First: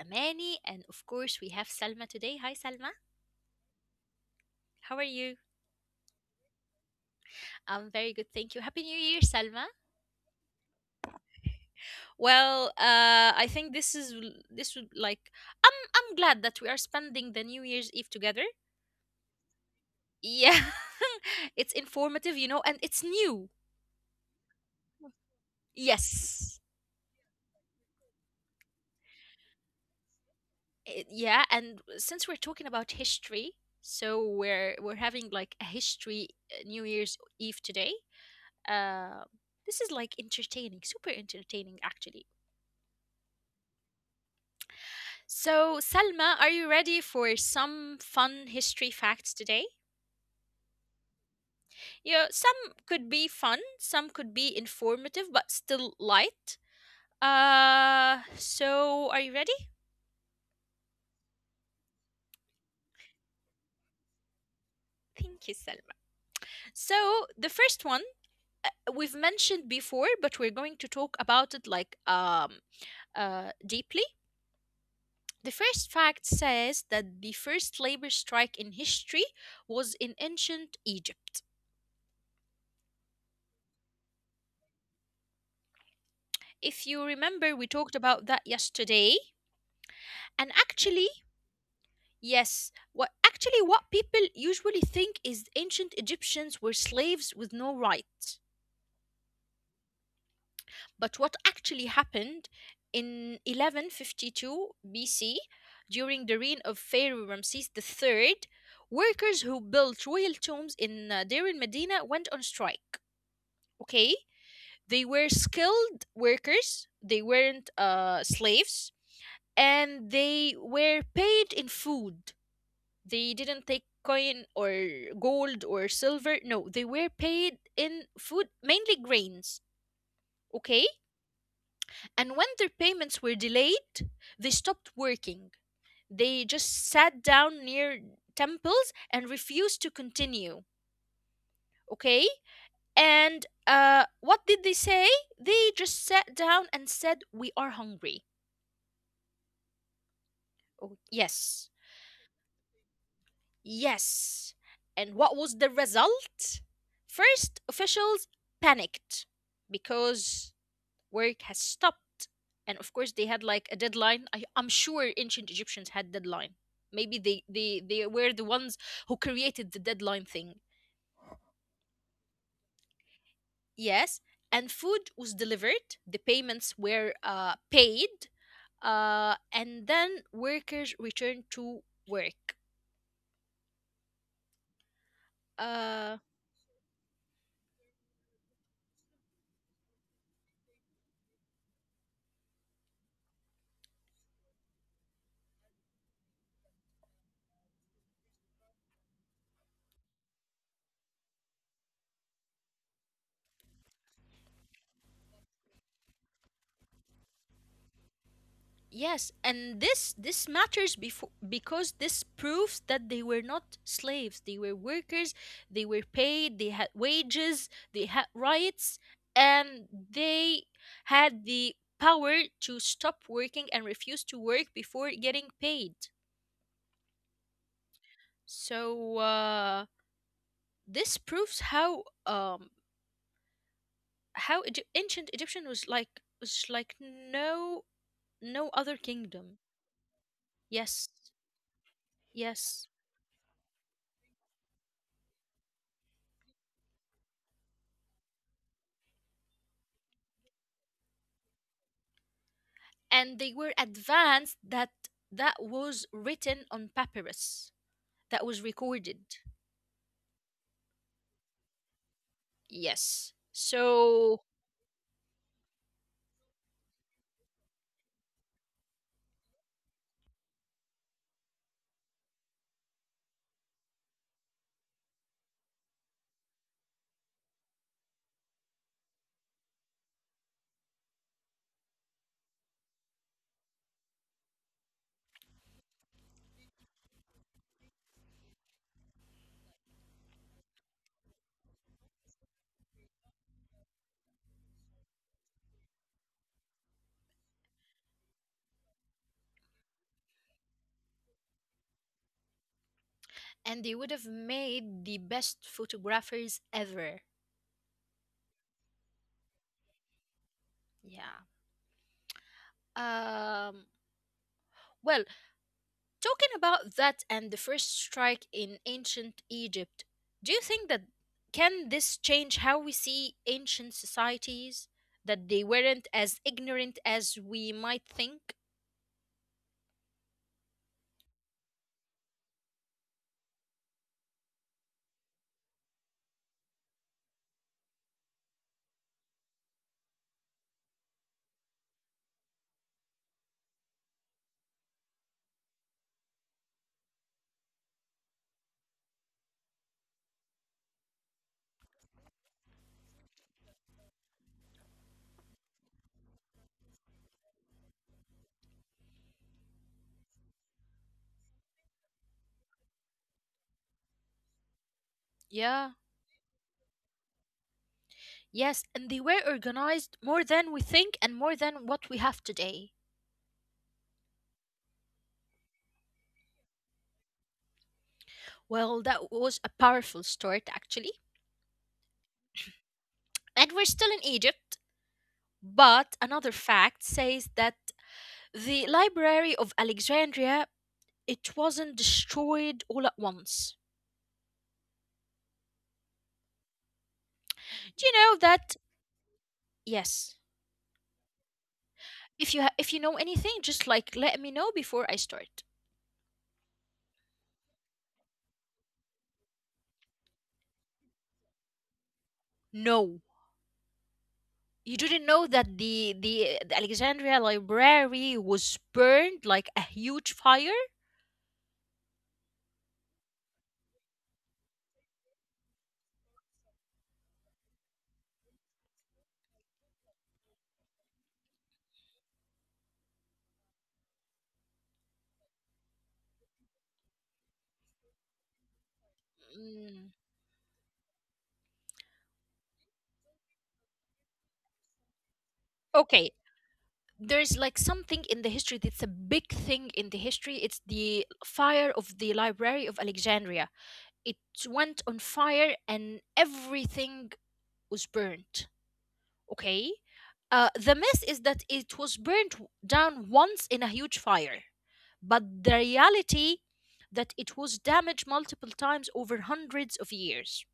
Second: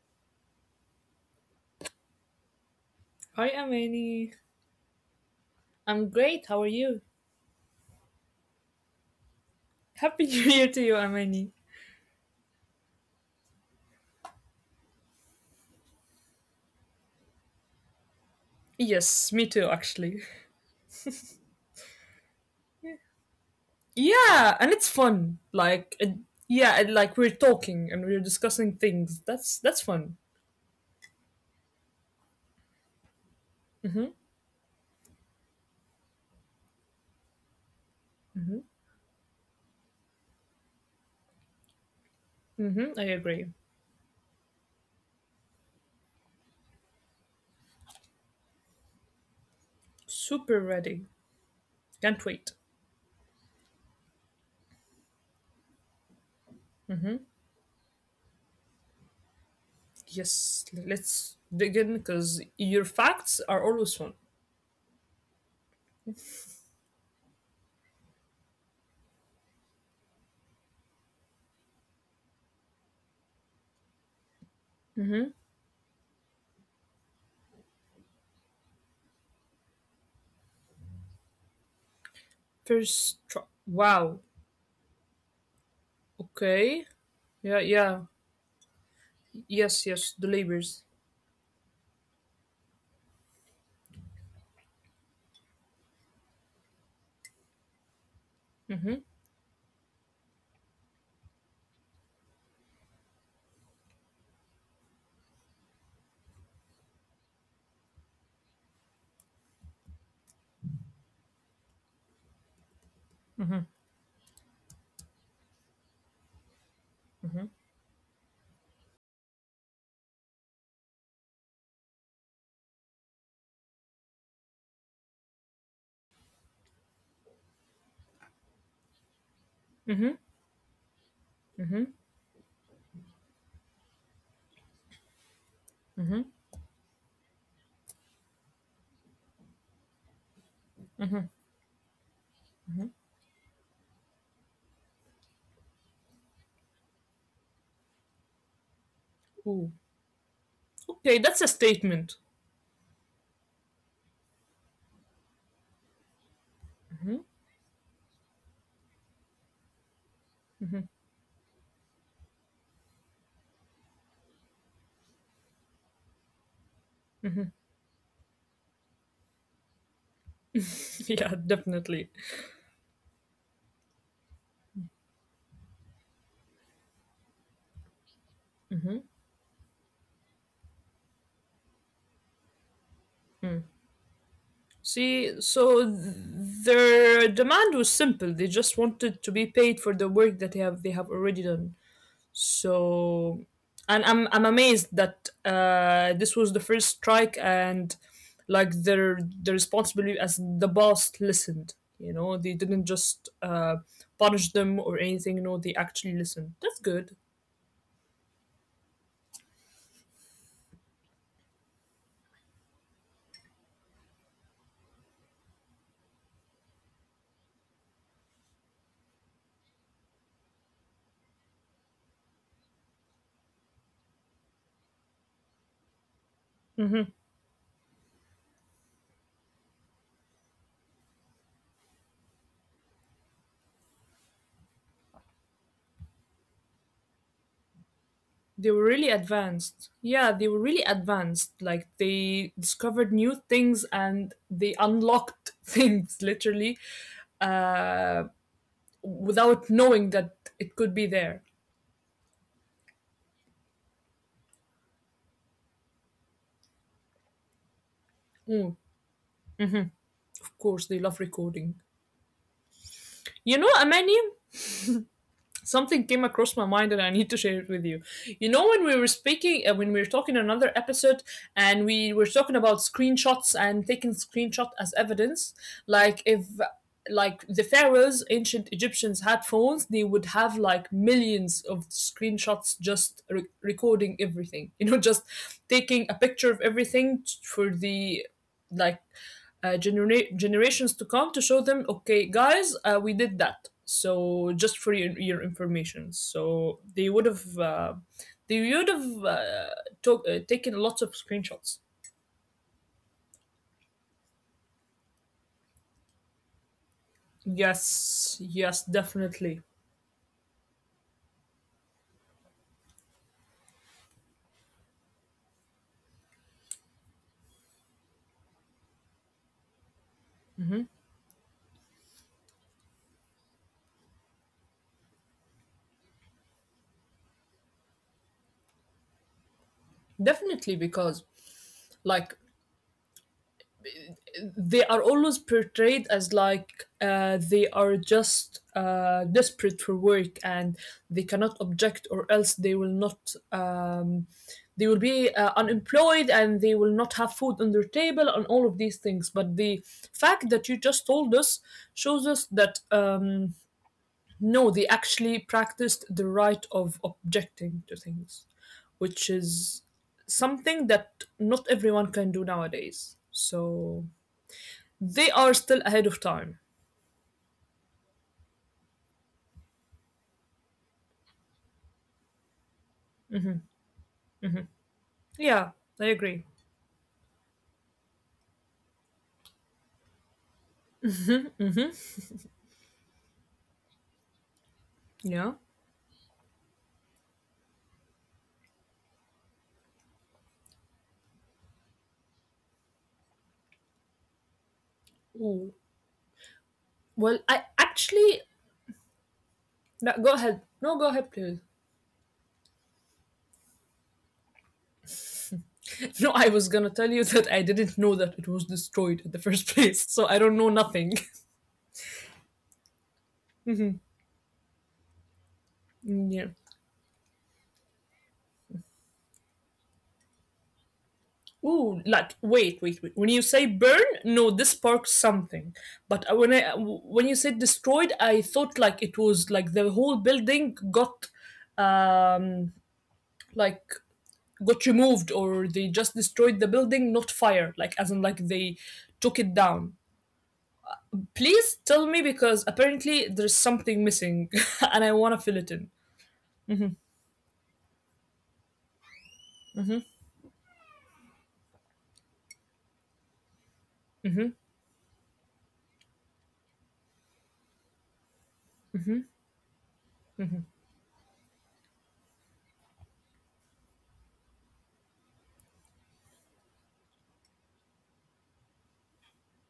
Amani, and of course, we have Salma today. Hi, Salma. Hi, Amani. How are you? I'm great. How are you? I'm very good, thank you. Happy New Year, Salma. Happy New Year to you, Amani. Well, I think this is this would like. I'm glad that we are spending the New Year's Eve together. Yes, me too, actually. Yeah, It's informative, and it's new. Yeah, and it's fun. Like, it, Yes. yeah, it, like we're talking and we're discussing things. That's fun. Eh, yeah. And since we're talking about history, so Mhm, we're having like a history New Year's Eve today. mhm, Uh, this is like entertaining, super entertaining, actually. mhm. I agree. So, Salma, are you ready for some fun history facts today? Super ready. You know, some Can't wait. could be fun, some could be informative, but still light. So are you ready? Yes, let's dig in because your facts are always fun. Thank you, Salma. So, the first one we've mentioned before, but we're going to talk about it like deeply. The first fact says that the first labor strike in history was in ancient Egypt. First try. Wow. If you Okay. remember, we talked Yeah. about that Yeah. yesterday. Yes. And Yes. The actually, labors. yes, what people usually think is ancient Egyptians were slaves with no rights. But what actually happened in 1152 BC, during the reign of Pharaoh Ramses the Third, workers who built royal tombs in Deir el Medina went on strike. Okay, they were skilled workers. They weren't slaves, and they were paid in food. They didn't take coin or gold or silver. No, they were paid in food, mainly grains. Okay? Mhm. And when Mhm. their payments were delayed, they stopped working. They just Mhm. sat down near temples and refused to continue. Okay? And what did they say? They just sat down and said, "We are hungry." Ooh. Oh, yes, Okay, that's a statement. yes. And what was the result? First, officials panicked because work has stopped. And of course, they had like a deadline. I'm sure ancient Egyptians had deadline. Maybe they were the ones who created the deadline thing. Yeah, definitely. Yes. And food was delivered, the payments were paid, and then workers returned to work. Uh, See, so their demand was simple. They just wanted to be paid for the work that they have already done. So, and I'm amazed that this was the first strike, and like the responsibility as the boss listened. You know, they didn't just punish them or anything. No, they actually listened. That's good. Yes, and this matters before because this proves that they were not slaves. They were workers. They were paid. They had wages. They had rights, and they had the power to stop working and refuse to work before getting paid. So this proves how how ancient Egyptian was like no other They were kingdom. really advanced, yeah, Yes, they were really advanced, like yes. they discovered new things and they unlocked things literally uh, without knowing that it could be there. And they were advanced that that was written on papyrus, that was recorded. Mm, mhm, of course they love recording. yes so Amani, something came across my mind, and I need to share it with you. You know, when we were talking in another episode, and we were talking about screenshots and taking screenshot as evidence. Like, if like the pharaohs, ancient Egyptians, had phones, they would have like millions of screenshots just recording everything, just taking a picture of everything for the like generations to come, to show them, okay, guys, we did that. So just for your information, so they would have took taken lots of screenshots. and they would have made the best photographers ever. Yes, yes, definitely, Yeah. Um well talking about that and the first strike in ancient Egypt, do you think that, can this change how we see ancient societies, that they weren't as ignorant as we might think? Because like they are always portrayed as like they are just desperate for work, and they cannot object, or else they will not they will be unemployed, and they will not have food on their table and all of these things. But the fact that you just told us shows us that no, they actually practiced the right of objecting to things, which is something that not everyone can do nowadays, so Yeah. they are still ahead of time. Yes, and they were organized more than we think and more than what we have today. Yeah, I agree. Well, that was a powerful start, actually. And we're still in Egypt, but Yeah. another fact says that the Library of Alexandria, it wasn't destroyed all at once. Ooh. Do you Well, know I that? actually. Yes. No, go ahead. No, go ahead, please. If you if you know anything, just like let me know before I start. No, I was gonna tell you that I didn't know that it was destroyed in the first place, so I don't know nothing. No. You didn't know that the Alexandria Yeah. Library was burned like a huge fire? Ooh, like wait, wait, wait. When you say burn, no, this sparks something. But when I when you said destroyed, I thought like it was like the whole building um like got removed, or they just destroyed the building, not fire, like as in like they Mm. took it down. Please tell me because apparently there's something missing, and I Okay, want to fill it in. there's like something in the history that's a big thing in the history. It's the fire of the Library of Alexandria. It went on fire and everything was burnt. Okay? The mess is that it was burnt down once in a huge fire, but the reality that it was damaged multiple times over hundreds of years.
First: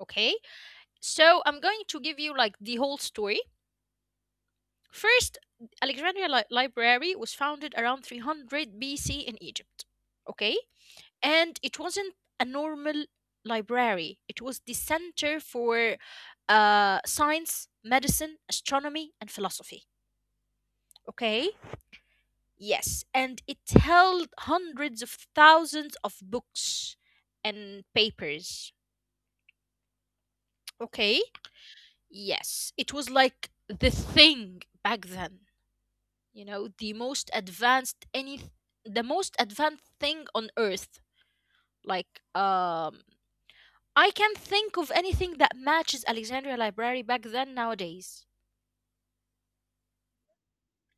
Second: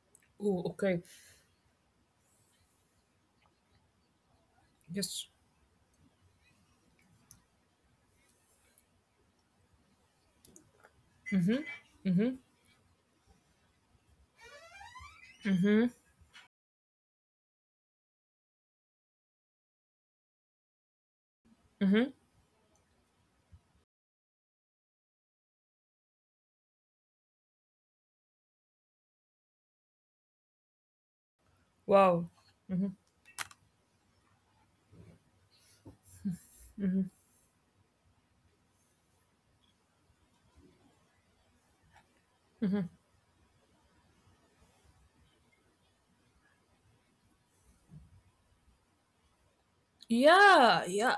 Okay? Oh, okay. So I'm going to give you like the whole story. Yes. First, Alexandria Library was founded around 300 BC in Egypt. Okay? And it wasn't a normal library, it was the center Mm-hmm. for science, medicine, astronomy, and philosophy. Okay? Mm-hmm. Yes. And it held hundreds of thousands of books and papers. Okay? Wow. Yes. Hmm. It was like the thing back then. You know, the most advanced any the most advanced thing on earth, like I can not think of anything that matches Alexandria Library back then nowadays. Yeah, yeah.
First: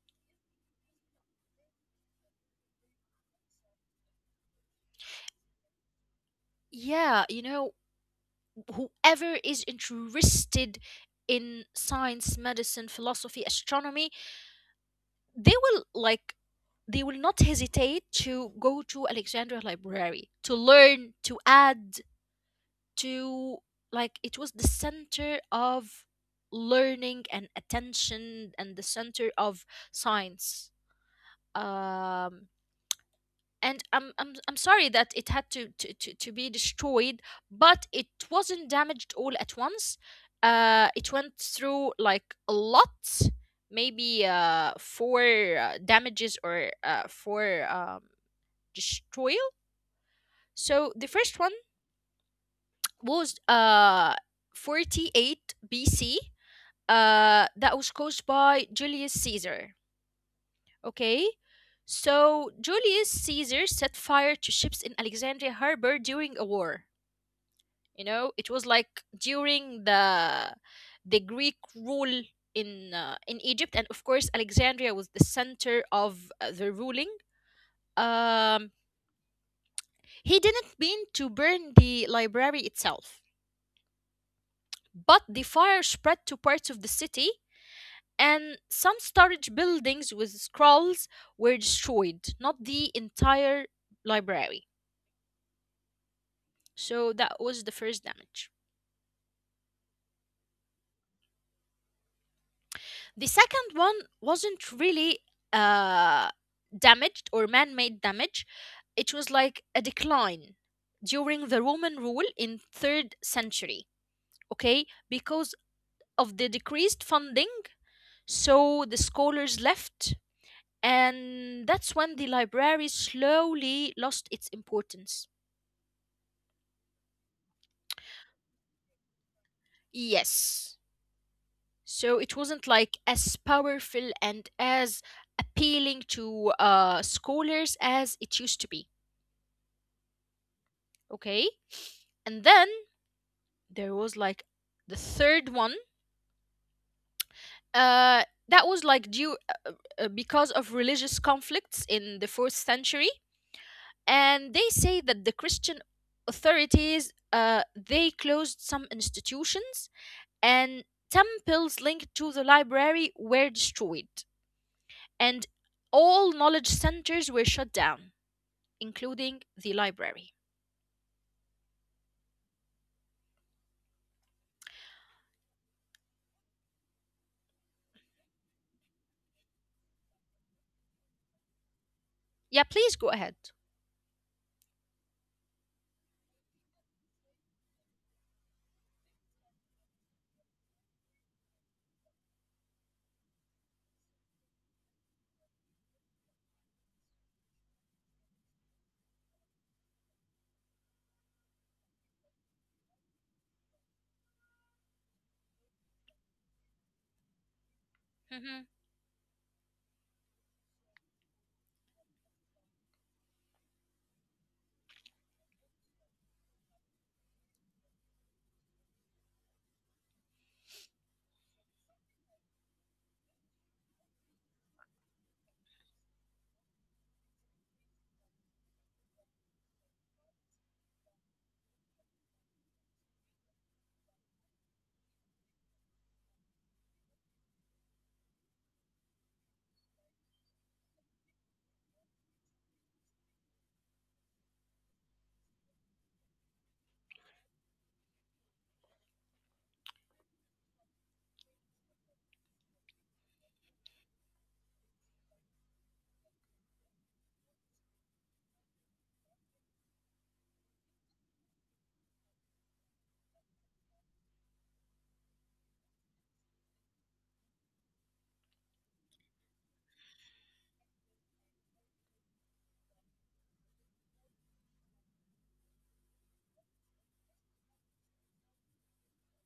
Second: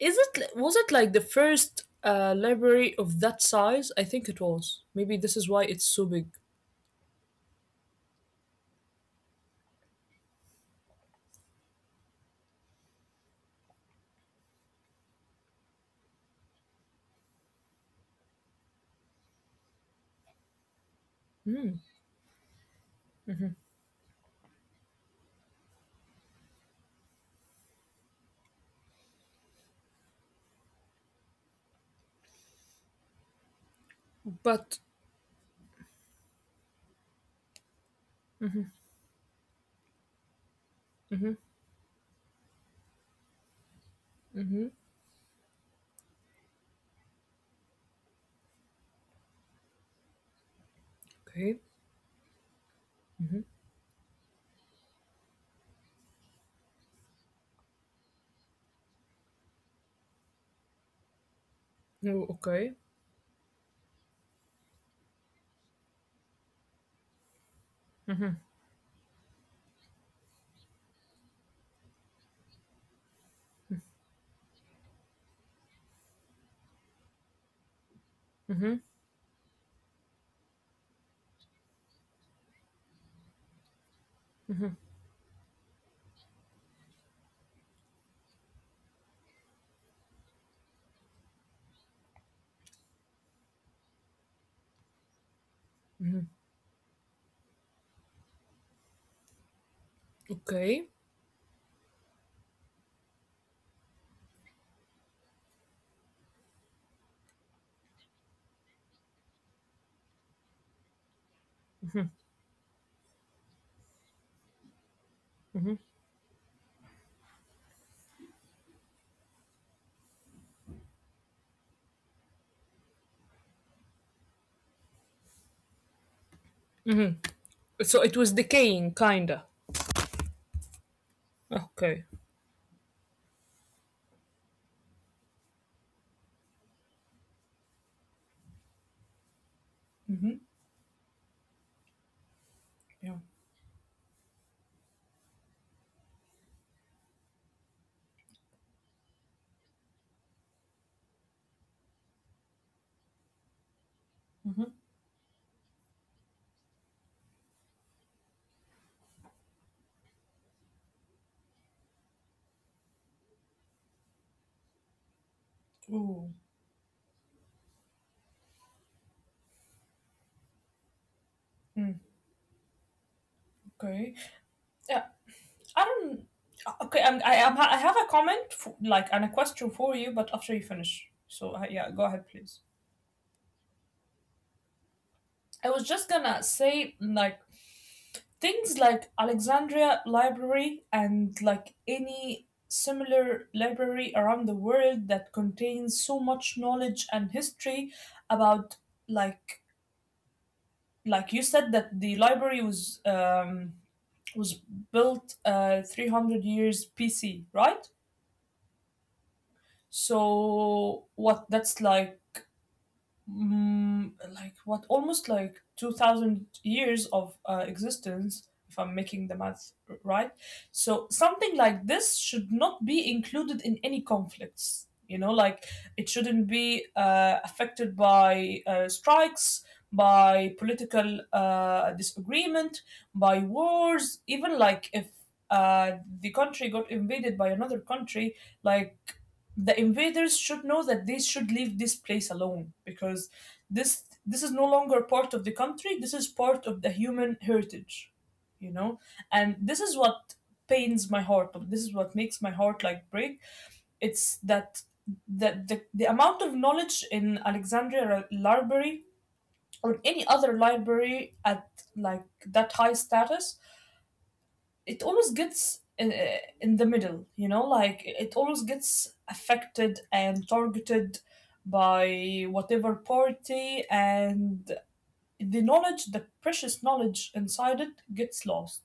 is it Was it like the first library of that size? I think it was, maybe this is why it's so big. Yeah. Whoever is interested in science, medicine, philosophy, astronomy, they will like they will not hesitate to go to Alexandria Library to learn, to add to, like it was the center of learning and attention and the center of science. Um and I'm, I'm I'm But sorry that it had to be destroyed, but it wasn't damaged all at once. It went through like a lot, maybe four damages or four destroyal. So the first one okay. was 48 BC that was caused by Julius Caesar. Okay, Oh, so okay. Julius Caesar set fire to ships in Alexandria harbor during a war. You know, it was like during the Greek rule in in Egypt, and of course Alexandria was the center of the ruling. Um, he didn't mean to burn the library itself, but the fire spread to parts of the city and some storage buildings with scrolls were destroyed, not the entire library. So that was the first damage. Okay, The second one wasn't really uh, damaged or man made damage, it was like a decline during the Roman rule in 3rd century, okay? Because of the decreased funding, so the scholars left and that's when the library slowly lost its importance. so it was decaying kinda. Yes. So Okay. it wasn't like as powerful and as appealing to scholars as it used to be. Okay. And then Yeah. there was like the third one. That was like due uh, because of religious conflicts in the fourth century, and they say that the Christian authorities they closed some institutions and temples linked to the library were destroyed and all knowledge Oh. centers were shut down, including the library. Okay. Yeah, I don't. Okay, I am. I have a comment, for, like, and a question for you, but after you finish. So Yeah, yeah, go please ahead, go ahead. please. I was just gonna say like things like Alexandria Library, and like any similar library around the world that contains so much knowledge and history about like like you said that the library was built 300 years PC, right? Hmm. So what, that's like like, what, almost like 2000 years of existence, if I'm making the math right. So something like this should not be included in any conflicts, like it shouldn't be affected by strikes, by political disagreement, by wars even, like if the country got invaded by another country. Like, the invaders should know that they should leave this place alone, because this is no longer part of the country, this is part of the human heritage, you know. And this is what pains my heart, but this is what makes my heart like break. It's that the amount of knowledge in Alexandria Library, or any other library at like that high status, it always gets in the middle, like it always gets affected and targeted by whatever party, and the knowledge, the precious knowledge inside it, gets lost.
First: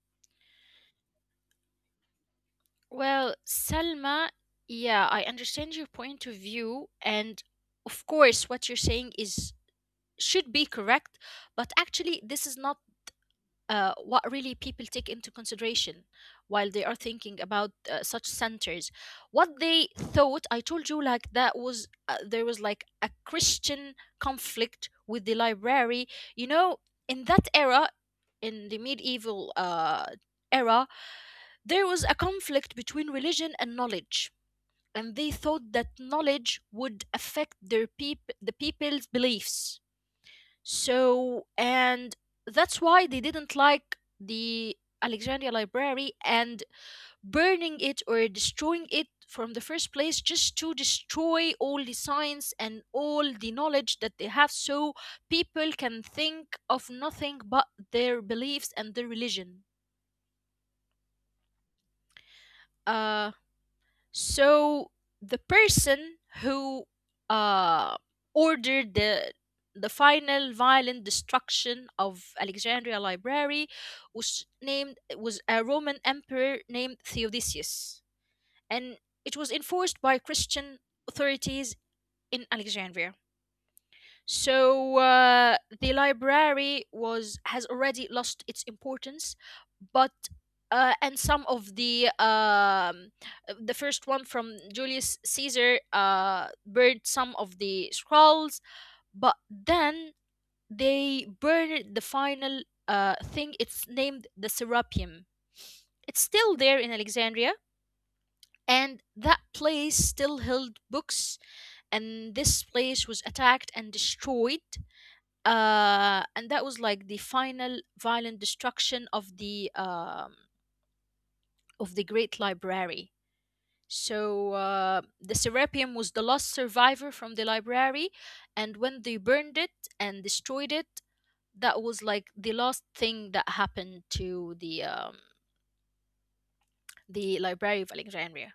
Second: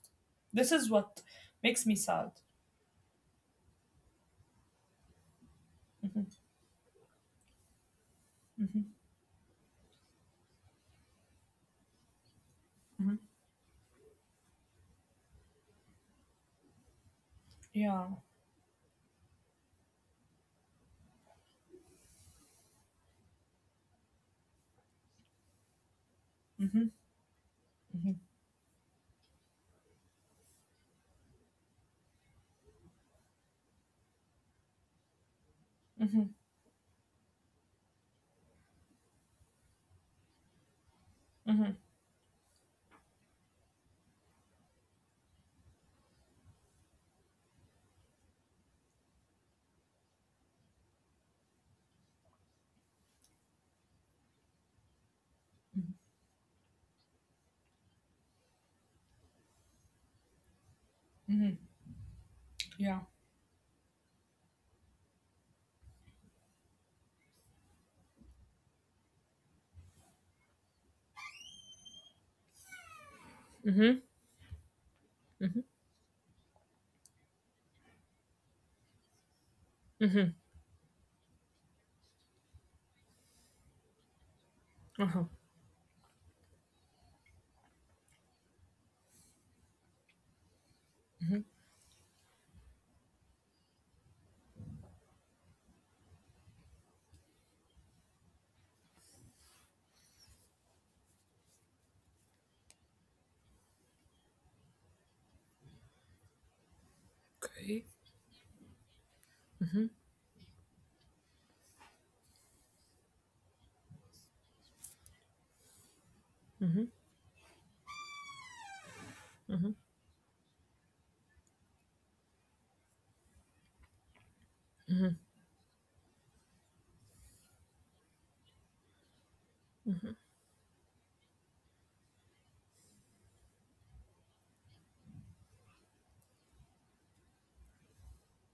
This is what makes me sad. Well, Selma, yeah, I understand your point Hmm. of view, and of course, what you're Hmm. saying is should be correct, but actually, this is not Hmm. What really people take into consideration while they are thinking about Yeah. such centers. What they thought, I told you like that was there was like a Christian conflict with the library, you know, Hmm. in that era, Hmm. in the medieval era. There was a conflict between religion and knowledge, and they thought that Hmm. knowledge would affect their the people's beliefs. So, Hmm. and that's why they didn't like the Alexandria Library, and burning it or destroying it from the first place just to destroy all the science and all the knowledge that they have so people can think of nothing but their beliefs and their religion. Hmm. Yeah. Uh So the person who uh, ordered the final violent destruction of Alexandria Library was a Roman emperor named Theodosius, and it was enforced by Christian authorities in Alexandria. So the library was has already lost its importance, but and some of the first one from Julius Caesar burned some of the scrolls, but then they burned the final thing. It's named the Serapeum. It's still there in Alexandria, Okay. and that place still held books. And this place was attacked and destroyed, and that was like the final violent destruction of the great library. So the Serapeum was the last survivor from the library, and when they burned it and destroyed it, that was like the last thing that happened to the Library of Alexandria.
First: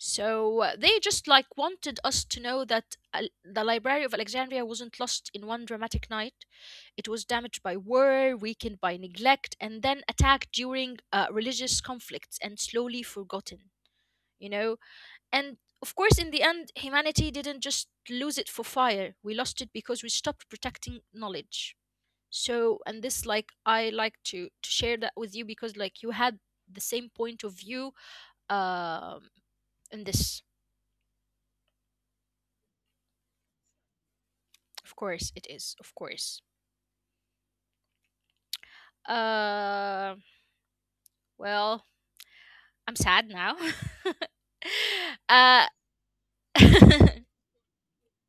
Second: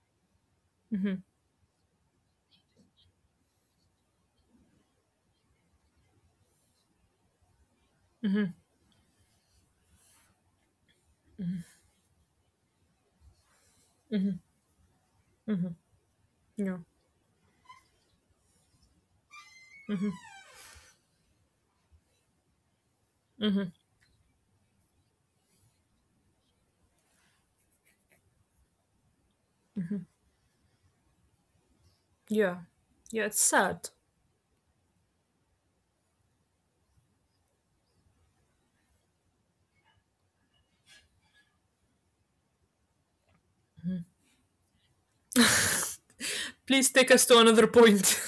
So they just like wanted us to know that the Library of Alexandria wasn't lost in one dramatic night. It was damaged by war, weakened by neglect, and then attacked during religious conflicts and slowly forgotten, you know? And of course, in the end, Yeah. humanity didn't just lose it for fire. We lost it because we Hmm. stopped protecting knowledge. So, and this, like, Hmm. I like to share that with you because, like, you had the same point of view um, in this. Yeah. Yeah, it's sad. Of course it is. Of course. Uh, well, I'm sad now. uh, Please take us to another point.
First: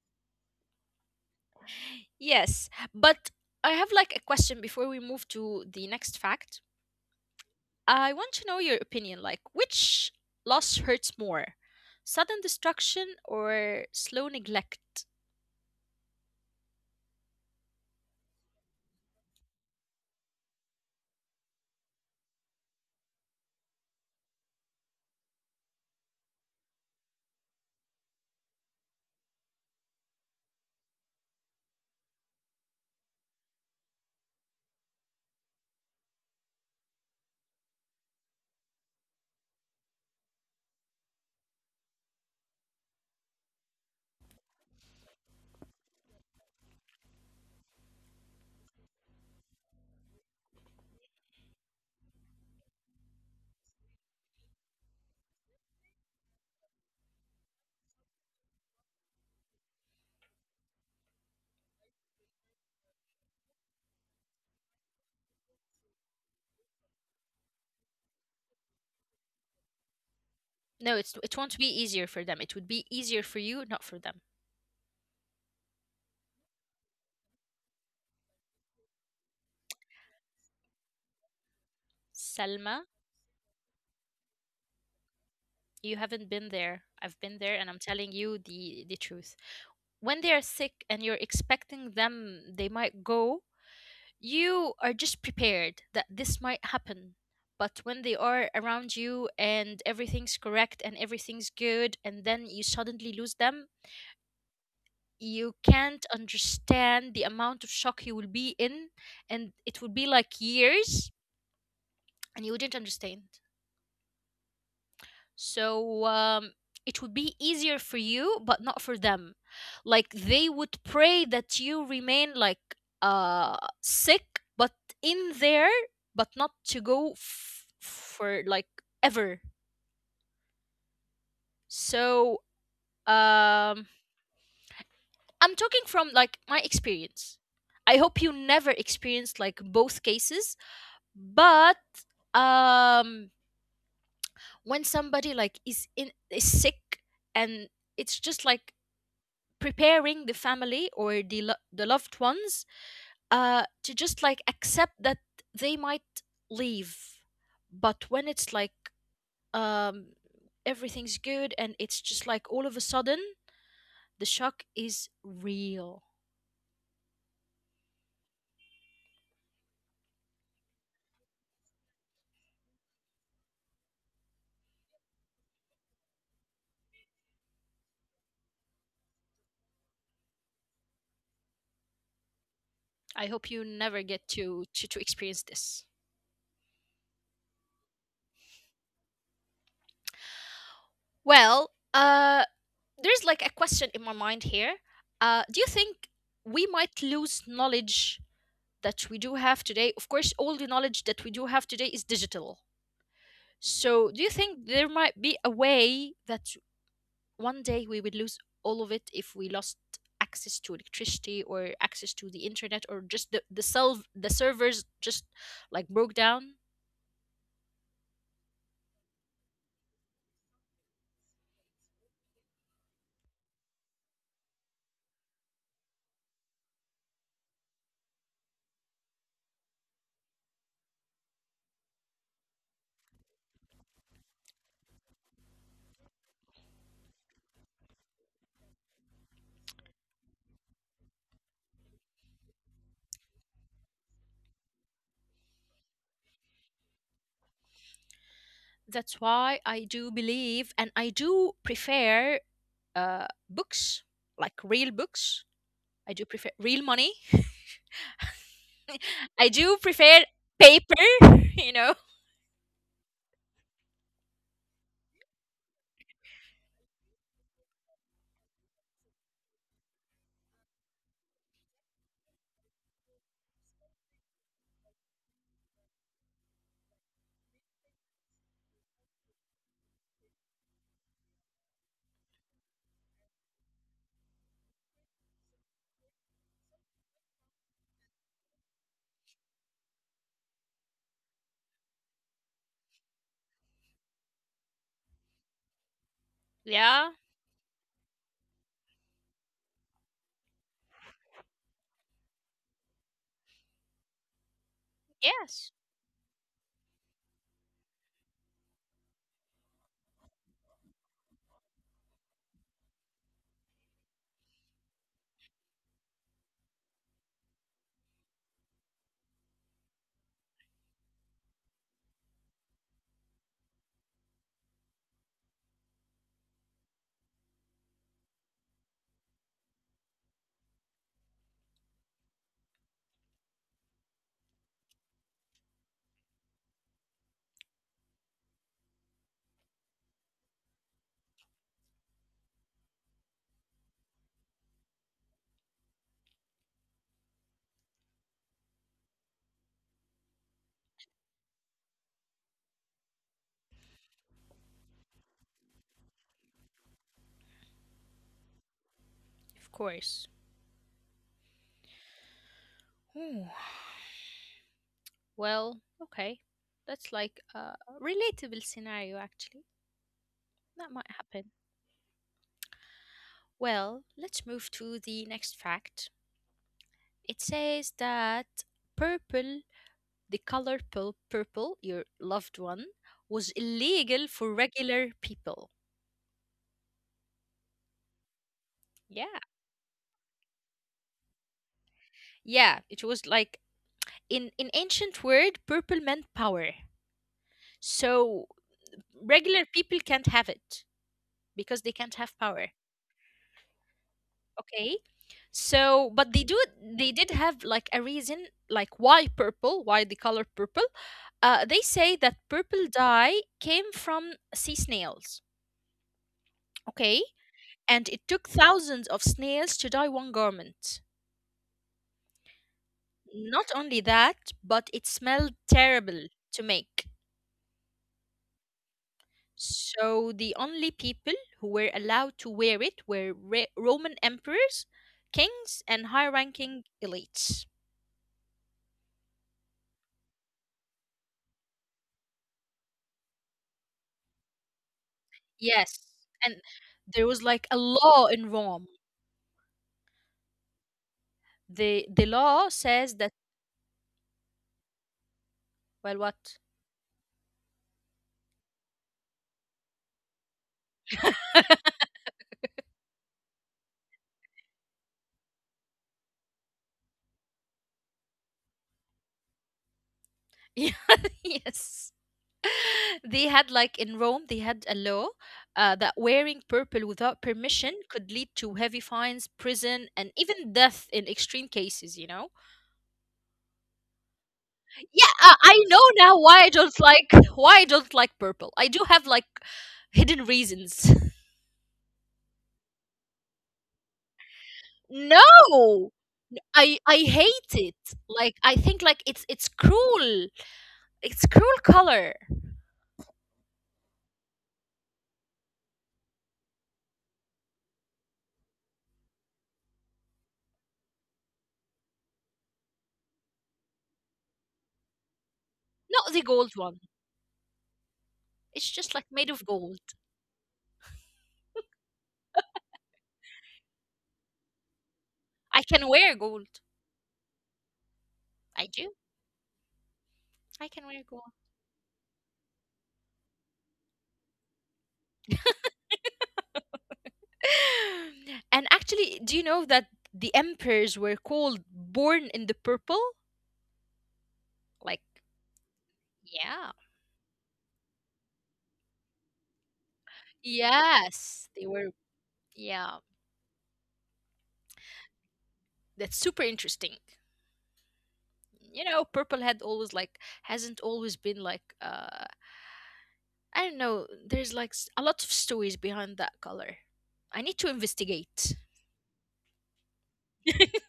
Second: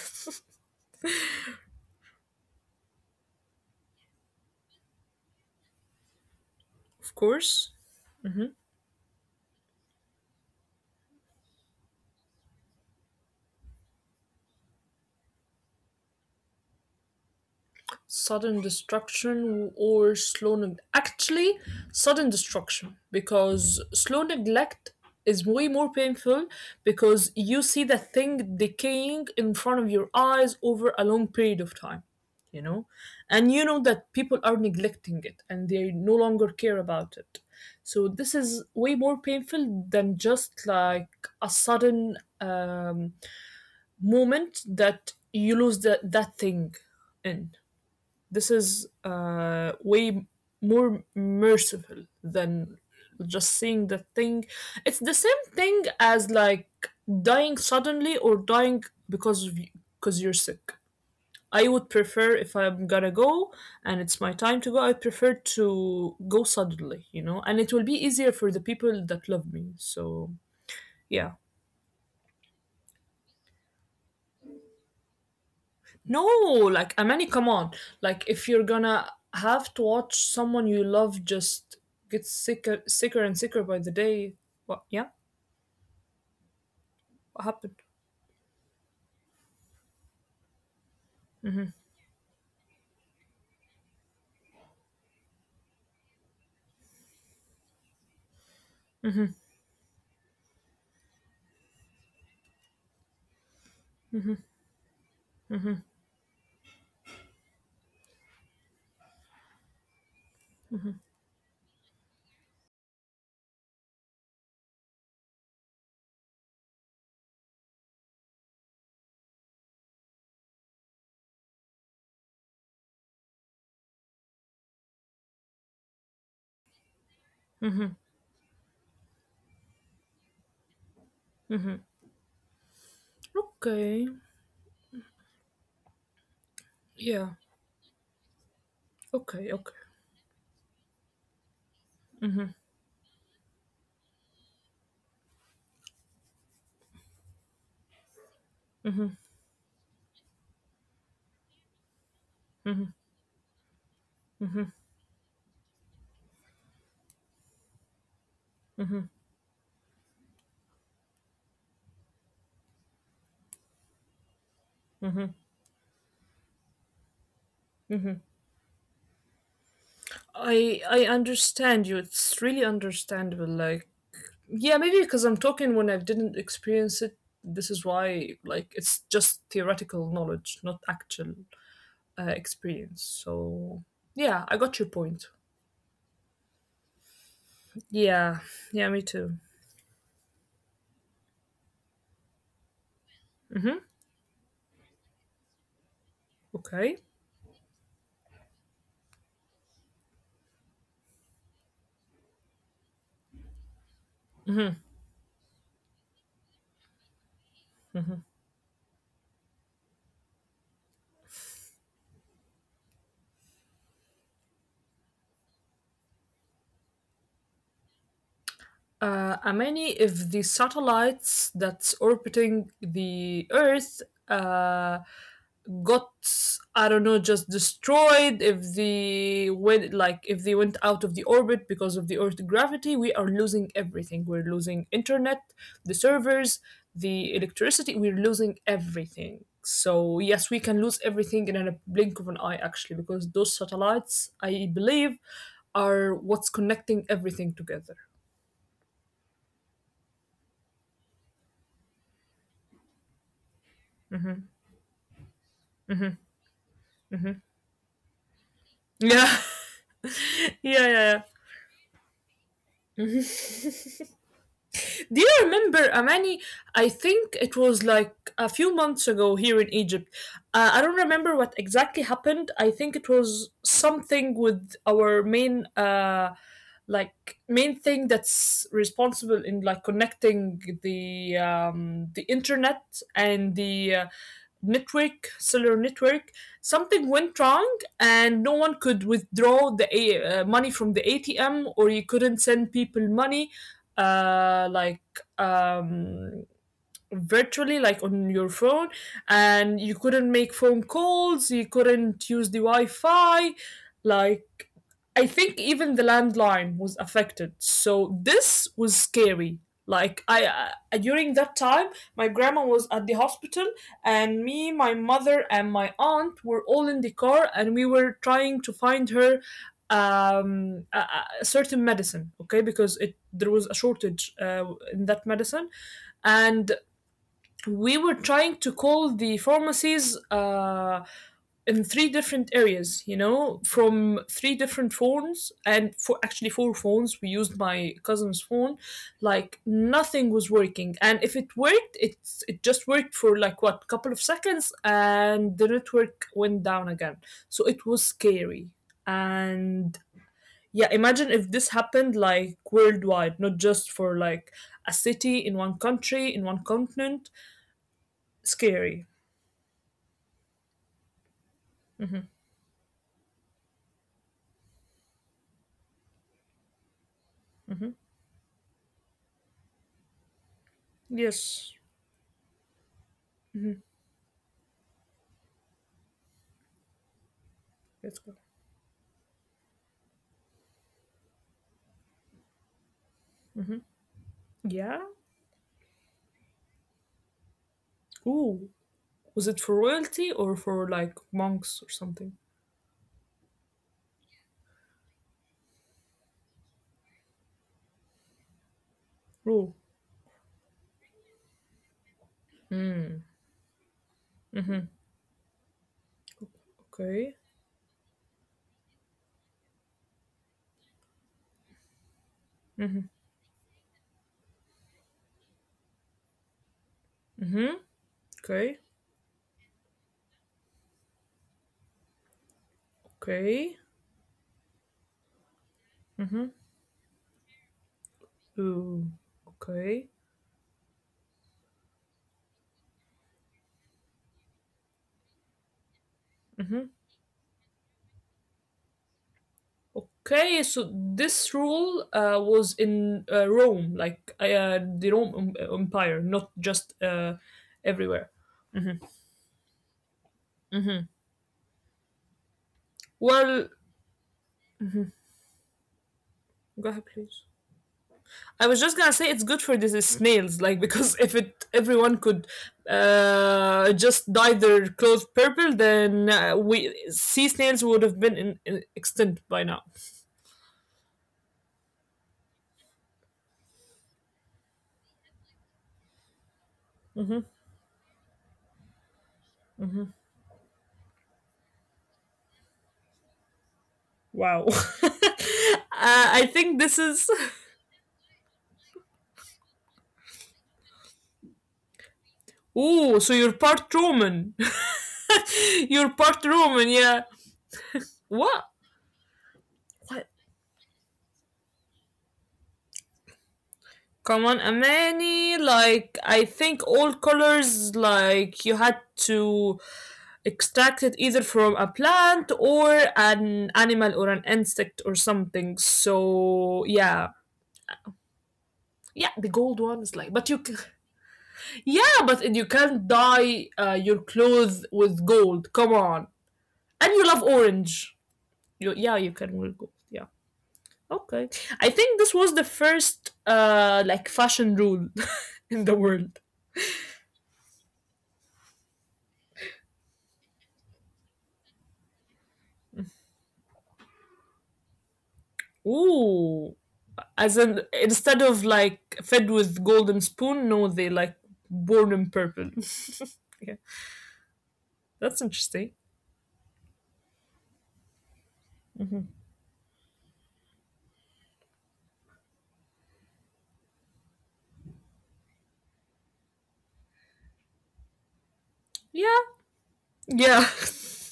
yes, but I have like a question before we move to the next fact. Of course. I want to know your opinion. Like, which loss hurts more, sudden destruction or slow neglect? Sudden destruction or slow actually, sudden destruction, because slow neglect is way more painful, because you see the thing decaying in front of your eyes over a long period of time, you know, and you know that people are neglecting it and they no longer care about it. So this is way more painful than just like a sudden moment that you lose that thing in. This is way more merciful than just seeing the thing. It's the same thing as like dying suddenly, or dying because you're sick. I would prefer, if I'm gonna go and it's my time to go, I prefer to go suddenly, and it will be easier for the people that love me. So No, it's yeah. it won't be easier for them. It would be easier for you, not for them. No, like, I mean, come on. Like, if you're gonna have to watch someone you love just get sicker, Selma, sicker and sicker by the day. What? Yeah. you haven't been there. I've been What there, and happened? I'm telling you the truth. When they are sick and you're expecting them, they might go. You are just prepared that this might happen. But when they are around you and everything's correct and everything's good, and then you suddenly lose them, you can't understand the amount of shock you will be in. And it would be like years, and you wouldn't understand. So it would be easier for you, but not for them. Like they would pray that you remain like sick, but in there, but not to go Mm-hmm. for like ever. Mm-hmm. So um, Okay. I'm talking from like my Yeah. experience. I hope you never experienced Okay. like Okay. both cases, but Mm-hmm. um, when somebody like is sick and it's just like preparing the family or the loved ones to just like accept that they might leave, but when it's like um everything's good and it's just like all of a sudden the shock is real. I understand you. It's really understandable. Like, yeah, maybe because I'm talking when I didn't experience it. This is why, like, it's just theoretical knowledge, not actual experience. I hope you So never get yeah, I to got your to, to point. experience this. Yeah, yeah, me too. Well, there's like a Hmm. question in my mind here. Do you think we Okay. might lose knowledge that we do have today? Of course, all the knowledge that we do have today is digital. So, do you think there might be a way that one day we would lose all of it if we lost access to electricity or access to the internet, or just the servers just like broke down? How many of the satellites that's orbiting the Earth uh, got, I don't know, just destroyed, if they went like if they went out of the orbit because of the Earth gravity, we are losing everything. We're losing internet, the servers, the electricity. We're losing everything. So yes, we can lose everything in a blink of an eye, actually, because those satellites, I believe, are what's connecting everything together. That's why I do believe and I do prefer books, like real books. I do prefer real money. Yeah, I do prefer yeah, yeah, paper, yeah. you know. Do you remember, Amani? I think it was like a few months ago here in Egypt. I don't remember what exactly happened. I think it was something with our main thing that's responsible in like connecting the internet, and the network, cellular network. Something went wrong, and no one could withdraw the money from the ATM, or you couldn't send people money, like, um, Yeah. virtually like on your phone, and you couldn't make phone calls, you couldn't use the wi-fi. Like, I think even Yes. the landline was affected, so this was scary. Like, I during that time my grandma was at the hospital, and me, my mother, and my aunt were all in the car, and we were trying to find her um a, a certain medicine, okay, because it there was a shortage in that medicine. And we were trying to call the pharmacies in three different areas, from three different phones, and for actually four phones. We used my cousin's phone. Like, nothing was working, and if it worked, it just worked for like what couple of seconds, and the network went down again. So it was scary, and yeah, imagine if this happened like worldwide, not just for like a city in one country in one continent. Scary. Of course. Ooh. Well, okay. That's like a relatable scenario, actually. That might Yes. happen. Well, let's move to the next fact. It says Let's go. that purple, the color purple, your loved one, was illegal for Yeah. regular people. Ooh. Was it Yeah. for royalty or for like monks or something? Yeah, it was like in ancient word, purple meant power. So Ooh. regular people can't have it because they can't have power. Mm-hmm. Okay, so but they do they Okay. did have like a reason, like why the color purple. They say that Mm-hmm. purple dye came from sea snails. Okay. Hmm. And it took Okay. thousands of snails to dye one garment. Okay. Not only that, but it smelled terrible to make. Ooh. Okay. So the only people who were allowed to wear it were Roman emperors, kings, and high Mm-hmm. ranking elites. Okay. So this rule was in Rome, like the Rome Yes. Empire, not And just there was like a everywhere. law in Rome. Mm-hmm. The law says that, Well, well, what? go ahead, please. I was just gonna say it's good for these snails, like, because if it everyone could just dye their clothes purple, then we sea snails would have been in extinct by now. Yeah, yes. They had like in Rome they had a law that wearing purple without permission could lead to heavy fines, prison, and even death in extreme cases, you know. Wow, uh, Yeah, I know I now think why I this don't is. like why I don't like purple. I do have like hidden reasons. Oh, so you're part Roman. You're No, part Roman, I yeah. I hate it. What? Like I think like it's What? cruel. It's cruel color. Come on, Amani. Like, I think all colors, like, you had to extracted either from a plant, or an animal, or an insect, or something. Not the So gold one. yeah. It's Yeah, just like the made gold of one is gold. like, but yeah, but you can't dye your clothes with gold. Come I on, can wear gold. and you love orange. You, I yeah, you do. can wear gold. Yeah, I can wear okay. gold. I think this was the first like fashion rule in the world. And actually, do you know that the emperors were called born in the purple? Like, Ooh, yeah. as in, instead of like fed with golden spoon, no, they like Yes, they born in were. purple. Yeah. Yeah. That's interesting. That's super interesting. You know, purple had always like hasn't always been like, I don't know, there's a lot of stories behind that color. I need to investigate. Yeah. Yeah. Let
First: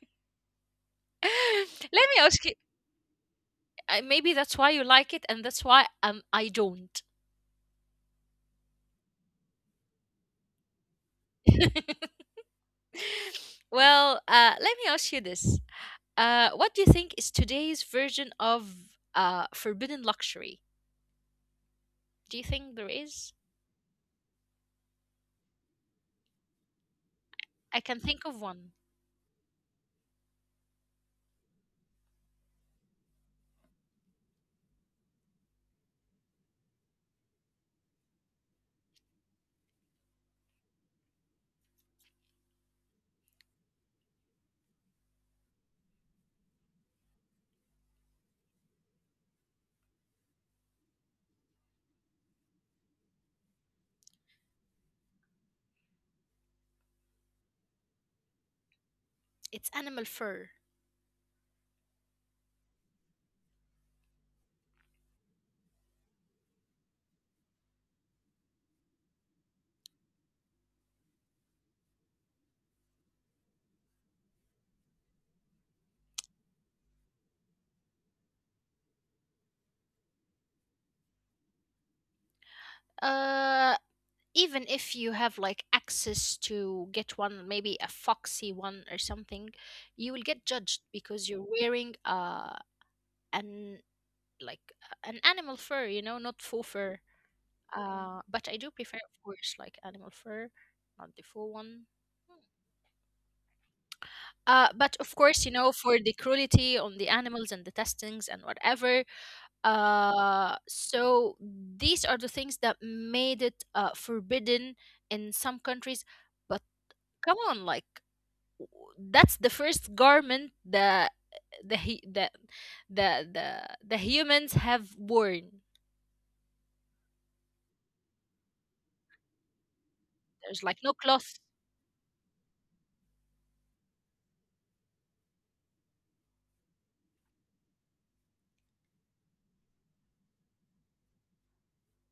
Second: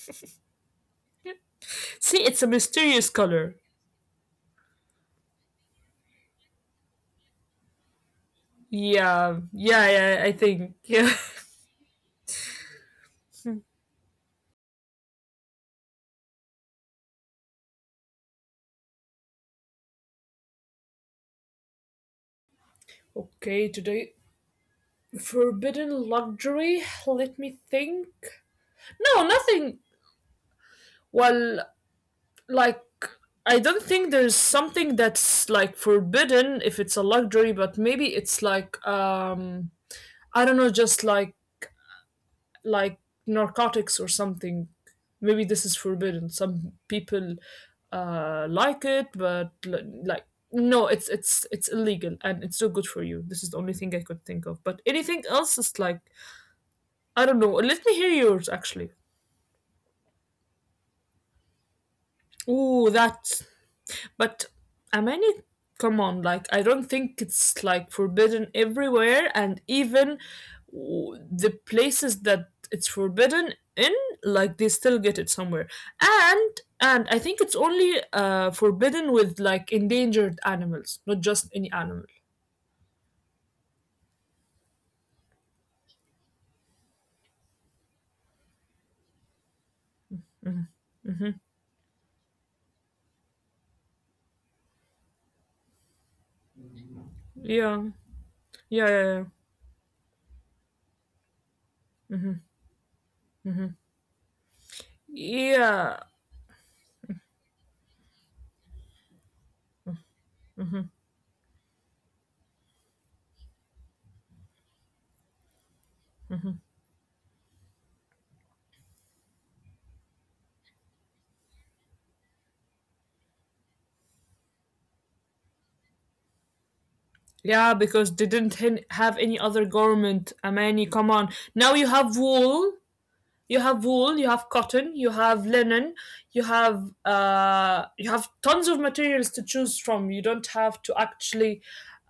me See, ask it's a you, mysterious color. Maybe that's why you like it, and that's why I don't. Yeah. Yeah, yeah, I think. Yeah. Well, let me ask you this. What do you think is today's version of forbidden luxury? Do you think there is? Okay, today forbidden luxury. Let me I can think. think of one. No, nothing. Well, like I don't think there's something that's like forbidden if it's a luxury, but maybe it's like I don't know, just like like narcotics or something. Maybe this is forbidden. Some people like it, but like no, it's illegal and it's not good for you. This is the only thing I could think of. But anything else is like I don't know. Let me hear yours actually. It's animal fur. Ooh, that. But I, Amani, come on, like I don't think it's like forbidden everywhere, and even the places that it's forbidden in, like they still get it somewhere. And and I think it's only forbidden with like endangered animals, not just any animal. uh Even if you have like access to get one, maybe a foxy one or something, you will get judged because you're wearing an an animal fur, you know, not faux fur. Yeah, But I do yeah, prefer, yeah, of yeah. course, like animal fur, not the faux one. But of course, you know, for Yeah. the cruelty on the animals and the testings and whatever. So these are the things that made it forbidden in some countries, but come on, like, that's the first garment that the he the the the humans have worn. Yeah, because they didn't have any other government. There's like Amani, no come on. cloth. Now you have wool, you have cotton, you have linen, you have tons of materials to choose from. You don't have to actually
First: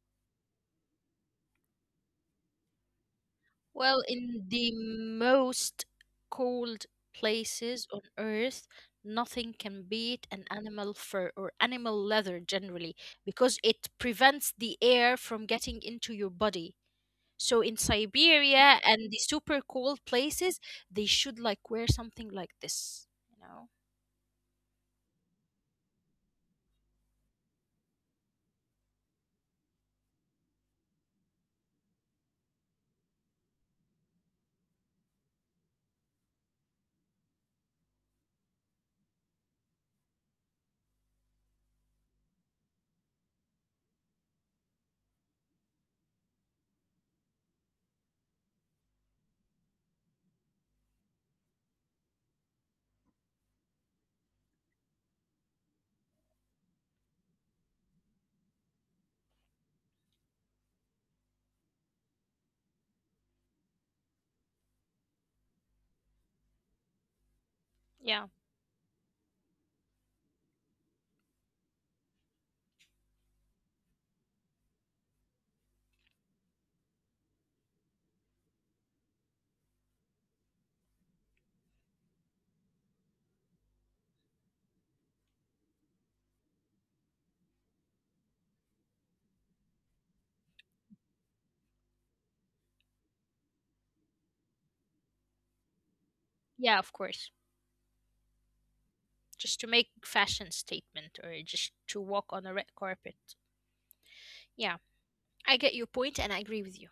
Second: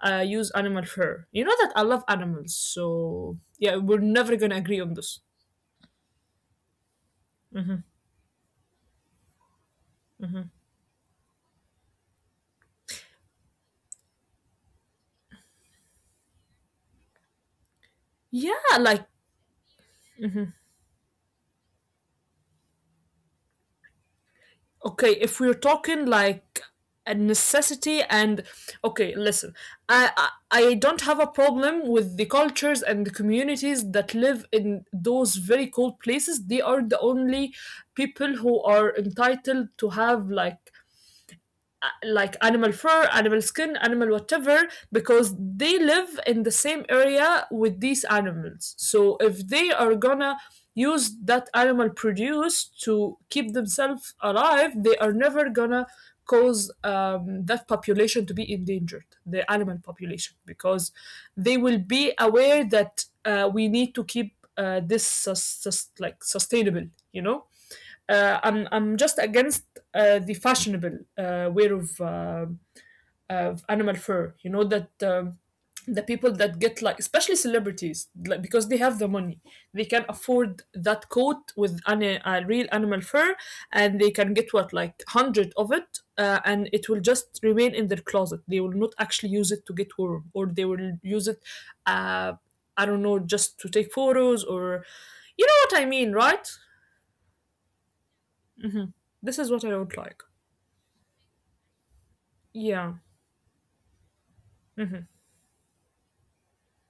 use animal fur. You know that I love animals, so yeah, we're Well, never in gonna the agree on this. most cold places on earth, nothing can beat an animal fur or animal leather generally, because it prevents the air from getting into your body. So in Yeah, Siberia like and the super cold places, they should like wear something like this, you know? okay, if we're talking like a necessity and okay, listen, I don't have a problem with the cultures and the communities that live in those very cold places. They are the only people who are entitled to have like animal fur, animal skin, animal whatever, because they live in the same area with these animals. So if they are gonna use that animal produce to keep themselves alive, they are never gonna cause that population to be endangered, the animal population, because they will be aware that we need to keep this like sustainable, you know. Yeah. I'm just against the fashionable wear of animal fur. You know that the people that get like, especially celebrities, like, because they have the money, they can afford that coat with an, a real animal fur, and they can get what like hundred of it, and it will just remain in their closet. They will not actually use it to get warm, or they will use it, uh, I don't know, just to take photos or. You know what I mean, right? Yeah, of course. This is Just what to I make don't like. fashion statement or just to walk on a red Yeah. carpet. Yeah, Hmm. I get your point and I agree with you.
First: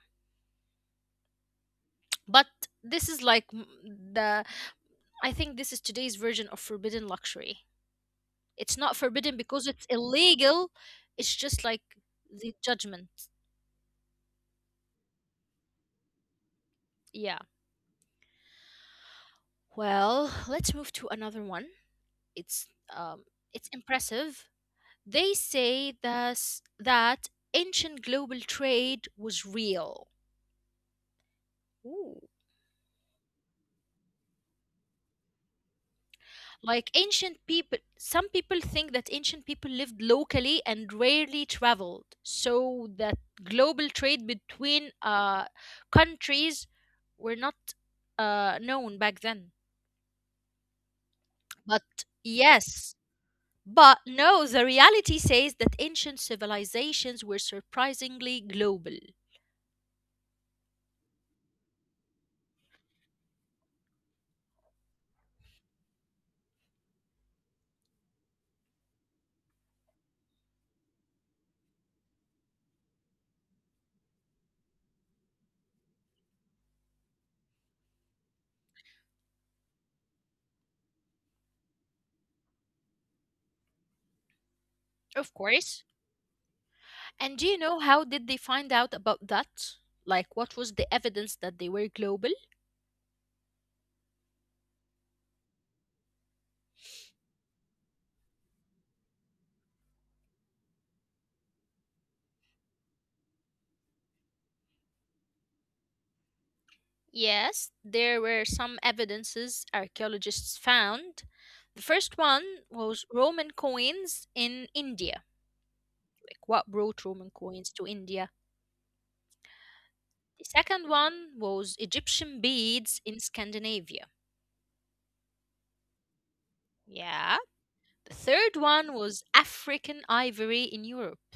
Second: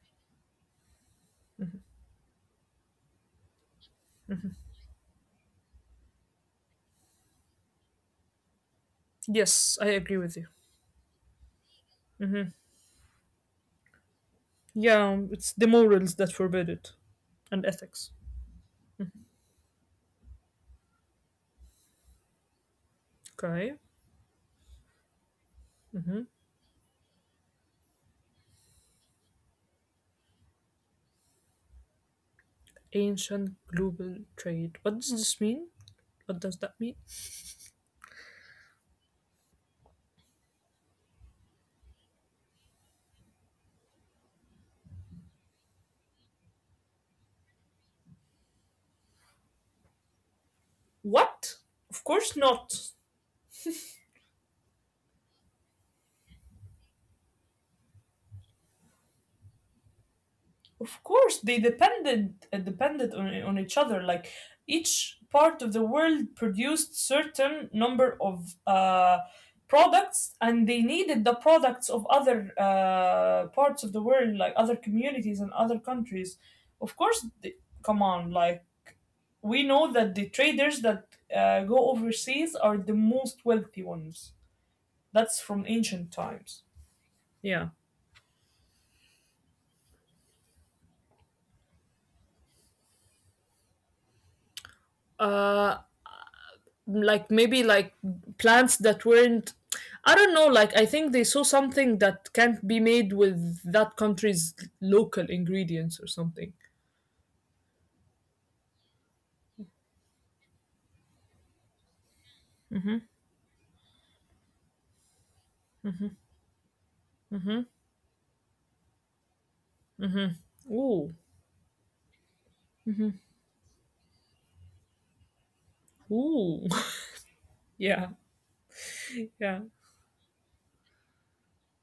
But this is like m- the I think this is today's version of forbidden luxury. It's not forbidden because Yes, I it's agree with you. illegal. It's just like the judgment. Yeah, it's the morals that forbid it Yeah. and ethics. Well, let's move to another one. It's um it's Okay. impressive. They say thus that ancient global trade was real. Ooh. Ancient global trade. What does this mean? What does that Like mean? ancient people, some people think that ancient people lived locally and rarely traveled, so that global trade between countries were not known back then. What? Of But course not. yes, no, the reality says that ancient civilizations were surprisingly global. Of course, they depended, depended on each other. Like each part of the world produced certain number of products, and they needed the products of other parts of the world, like other communities and other countries. Of course, they, come on, like we know that the traders that go overseas are the most wealthy ones. Of That's from course. ancient times. And do you Yeah. know how did they find out about that? Like, what was the evidence that they were global? Uh, like maybe like plants that weren't I don't know, like I think they saw something that can't be made with that country's local ingredients or something. Yes, there were some evidences archaeologists found. The first one was Roman coins in India. Like what brought Roman Mhm. coins to India? Mhm. The Ooh. second one was Egyptian beads in Scandinavia. Ooh. Yeah. yeah. The third one Yeah. was African ivory in Europe.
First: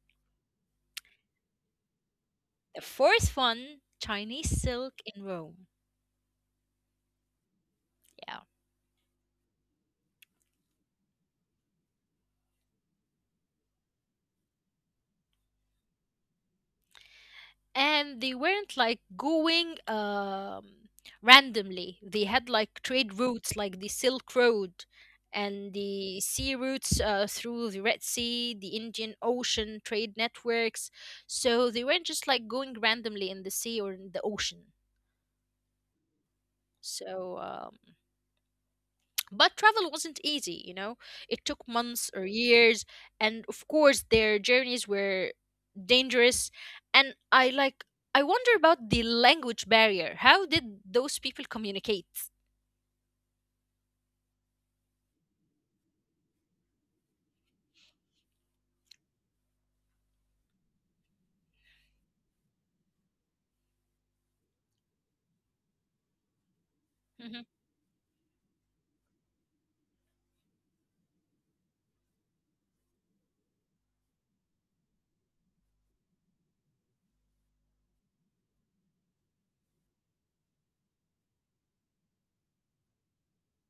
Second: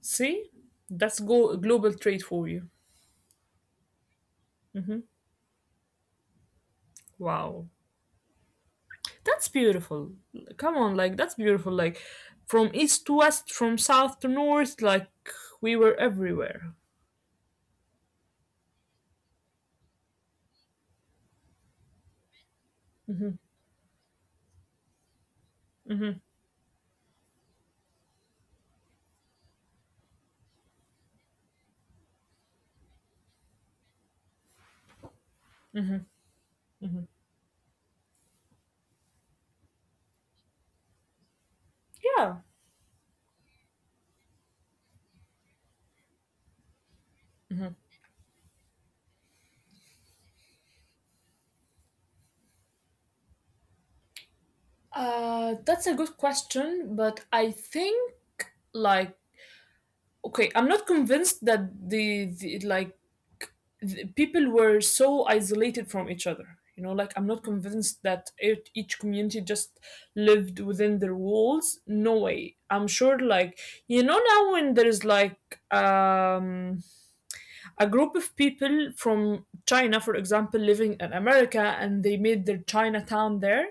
See? That's global trade for you. The fourth one, Chinese silk Mhm. in Rome. Wow. Yeah. That's beautiful. Come on, like that's beautiful, like from east to west, from south to north, like we were everywhere. And they weren't like going randomly. They had like trade routes, like the Silk Road and the sea routes through the Red Sea, the Indian Ocean trade networks. So they weren't just like going randomly in the sea or in the ocean. So but travel wasn't easy, you know? It took months or Yeah. years, and of course, their journeys were dangerous. And I like, I wonder about the language barrier. How did those people communicate? That's a good question, but I think like okay, I'm not convinced that the like the people were so isolated from each other. You know, like I'm Hmm. not convinced that it, each community just lived within their walls. No way. I'm sure, like you know, now when there's like um a group of people from China, for example, living in America, and they made their Chinatown there.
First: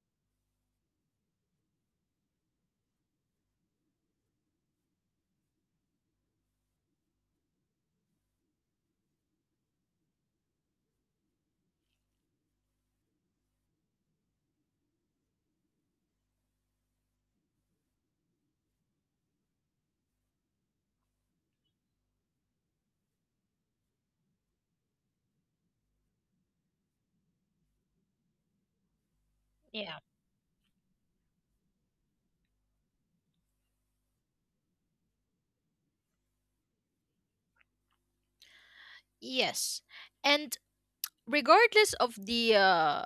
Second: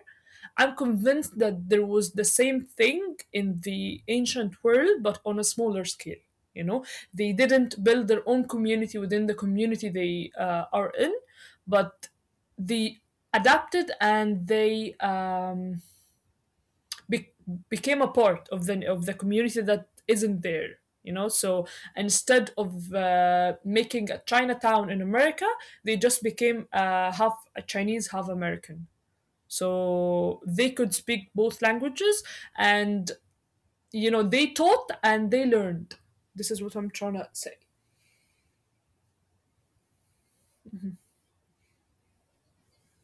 I'm convinced that there was the same thing in the ancient world, but on a smaller scale. You know, they didn't build their own community within the community they are in, but they adapted and they be- became a part of the community that isn't there, you know. So instead of making a Chinatown in America, they just became half a Chinese, half American, Yeah. so they could speak both languages, and you know they taught and they learned. This is what I'm trying to say. Yes, and regardless of the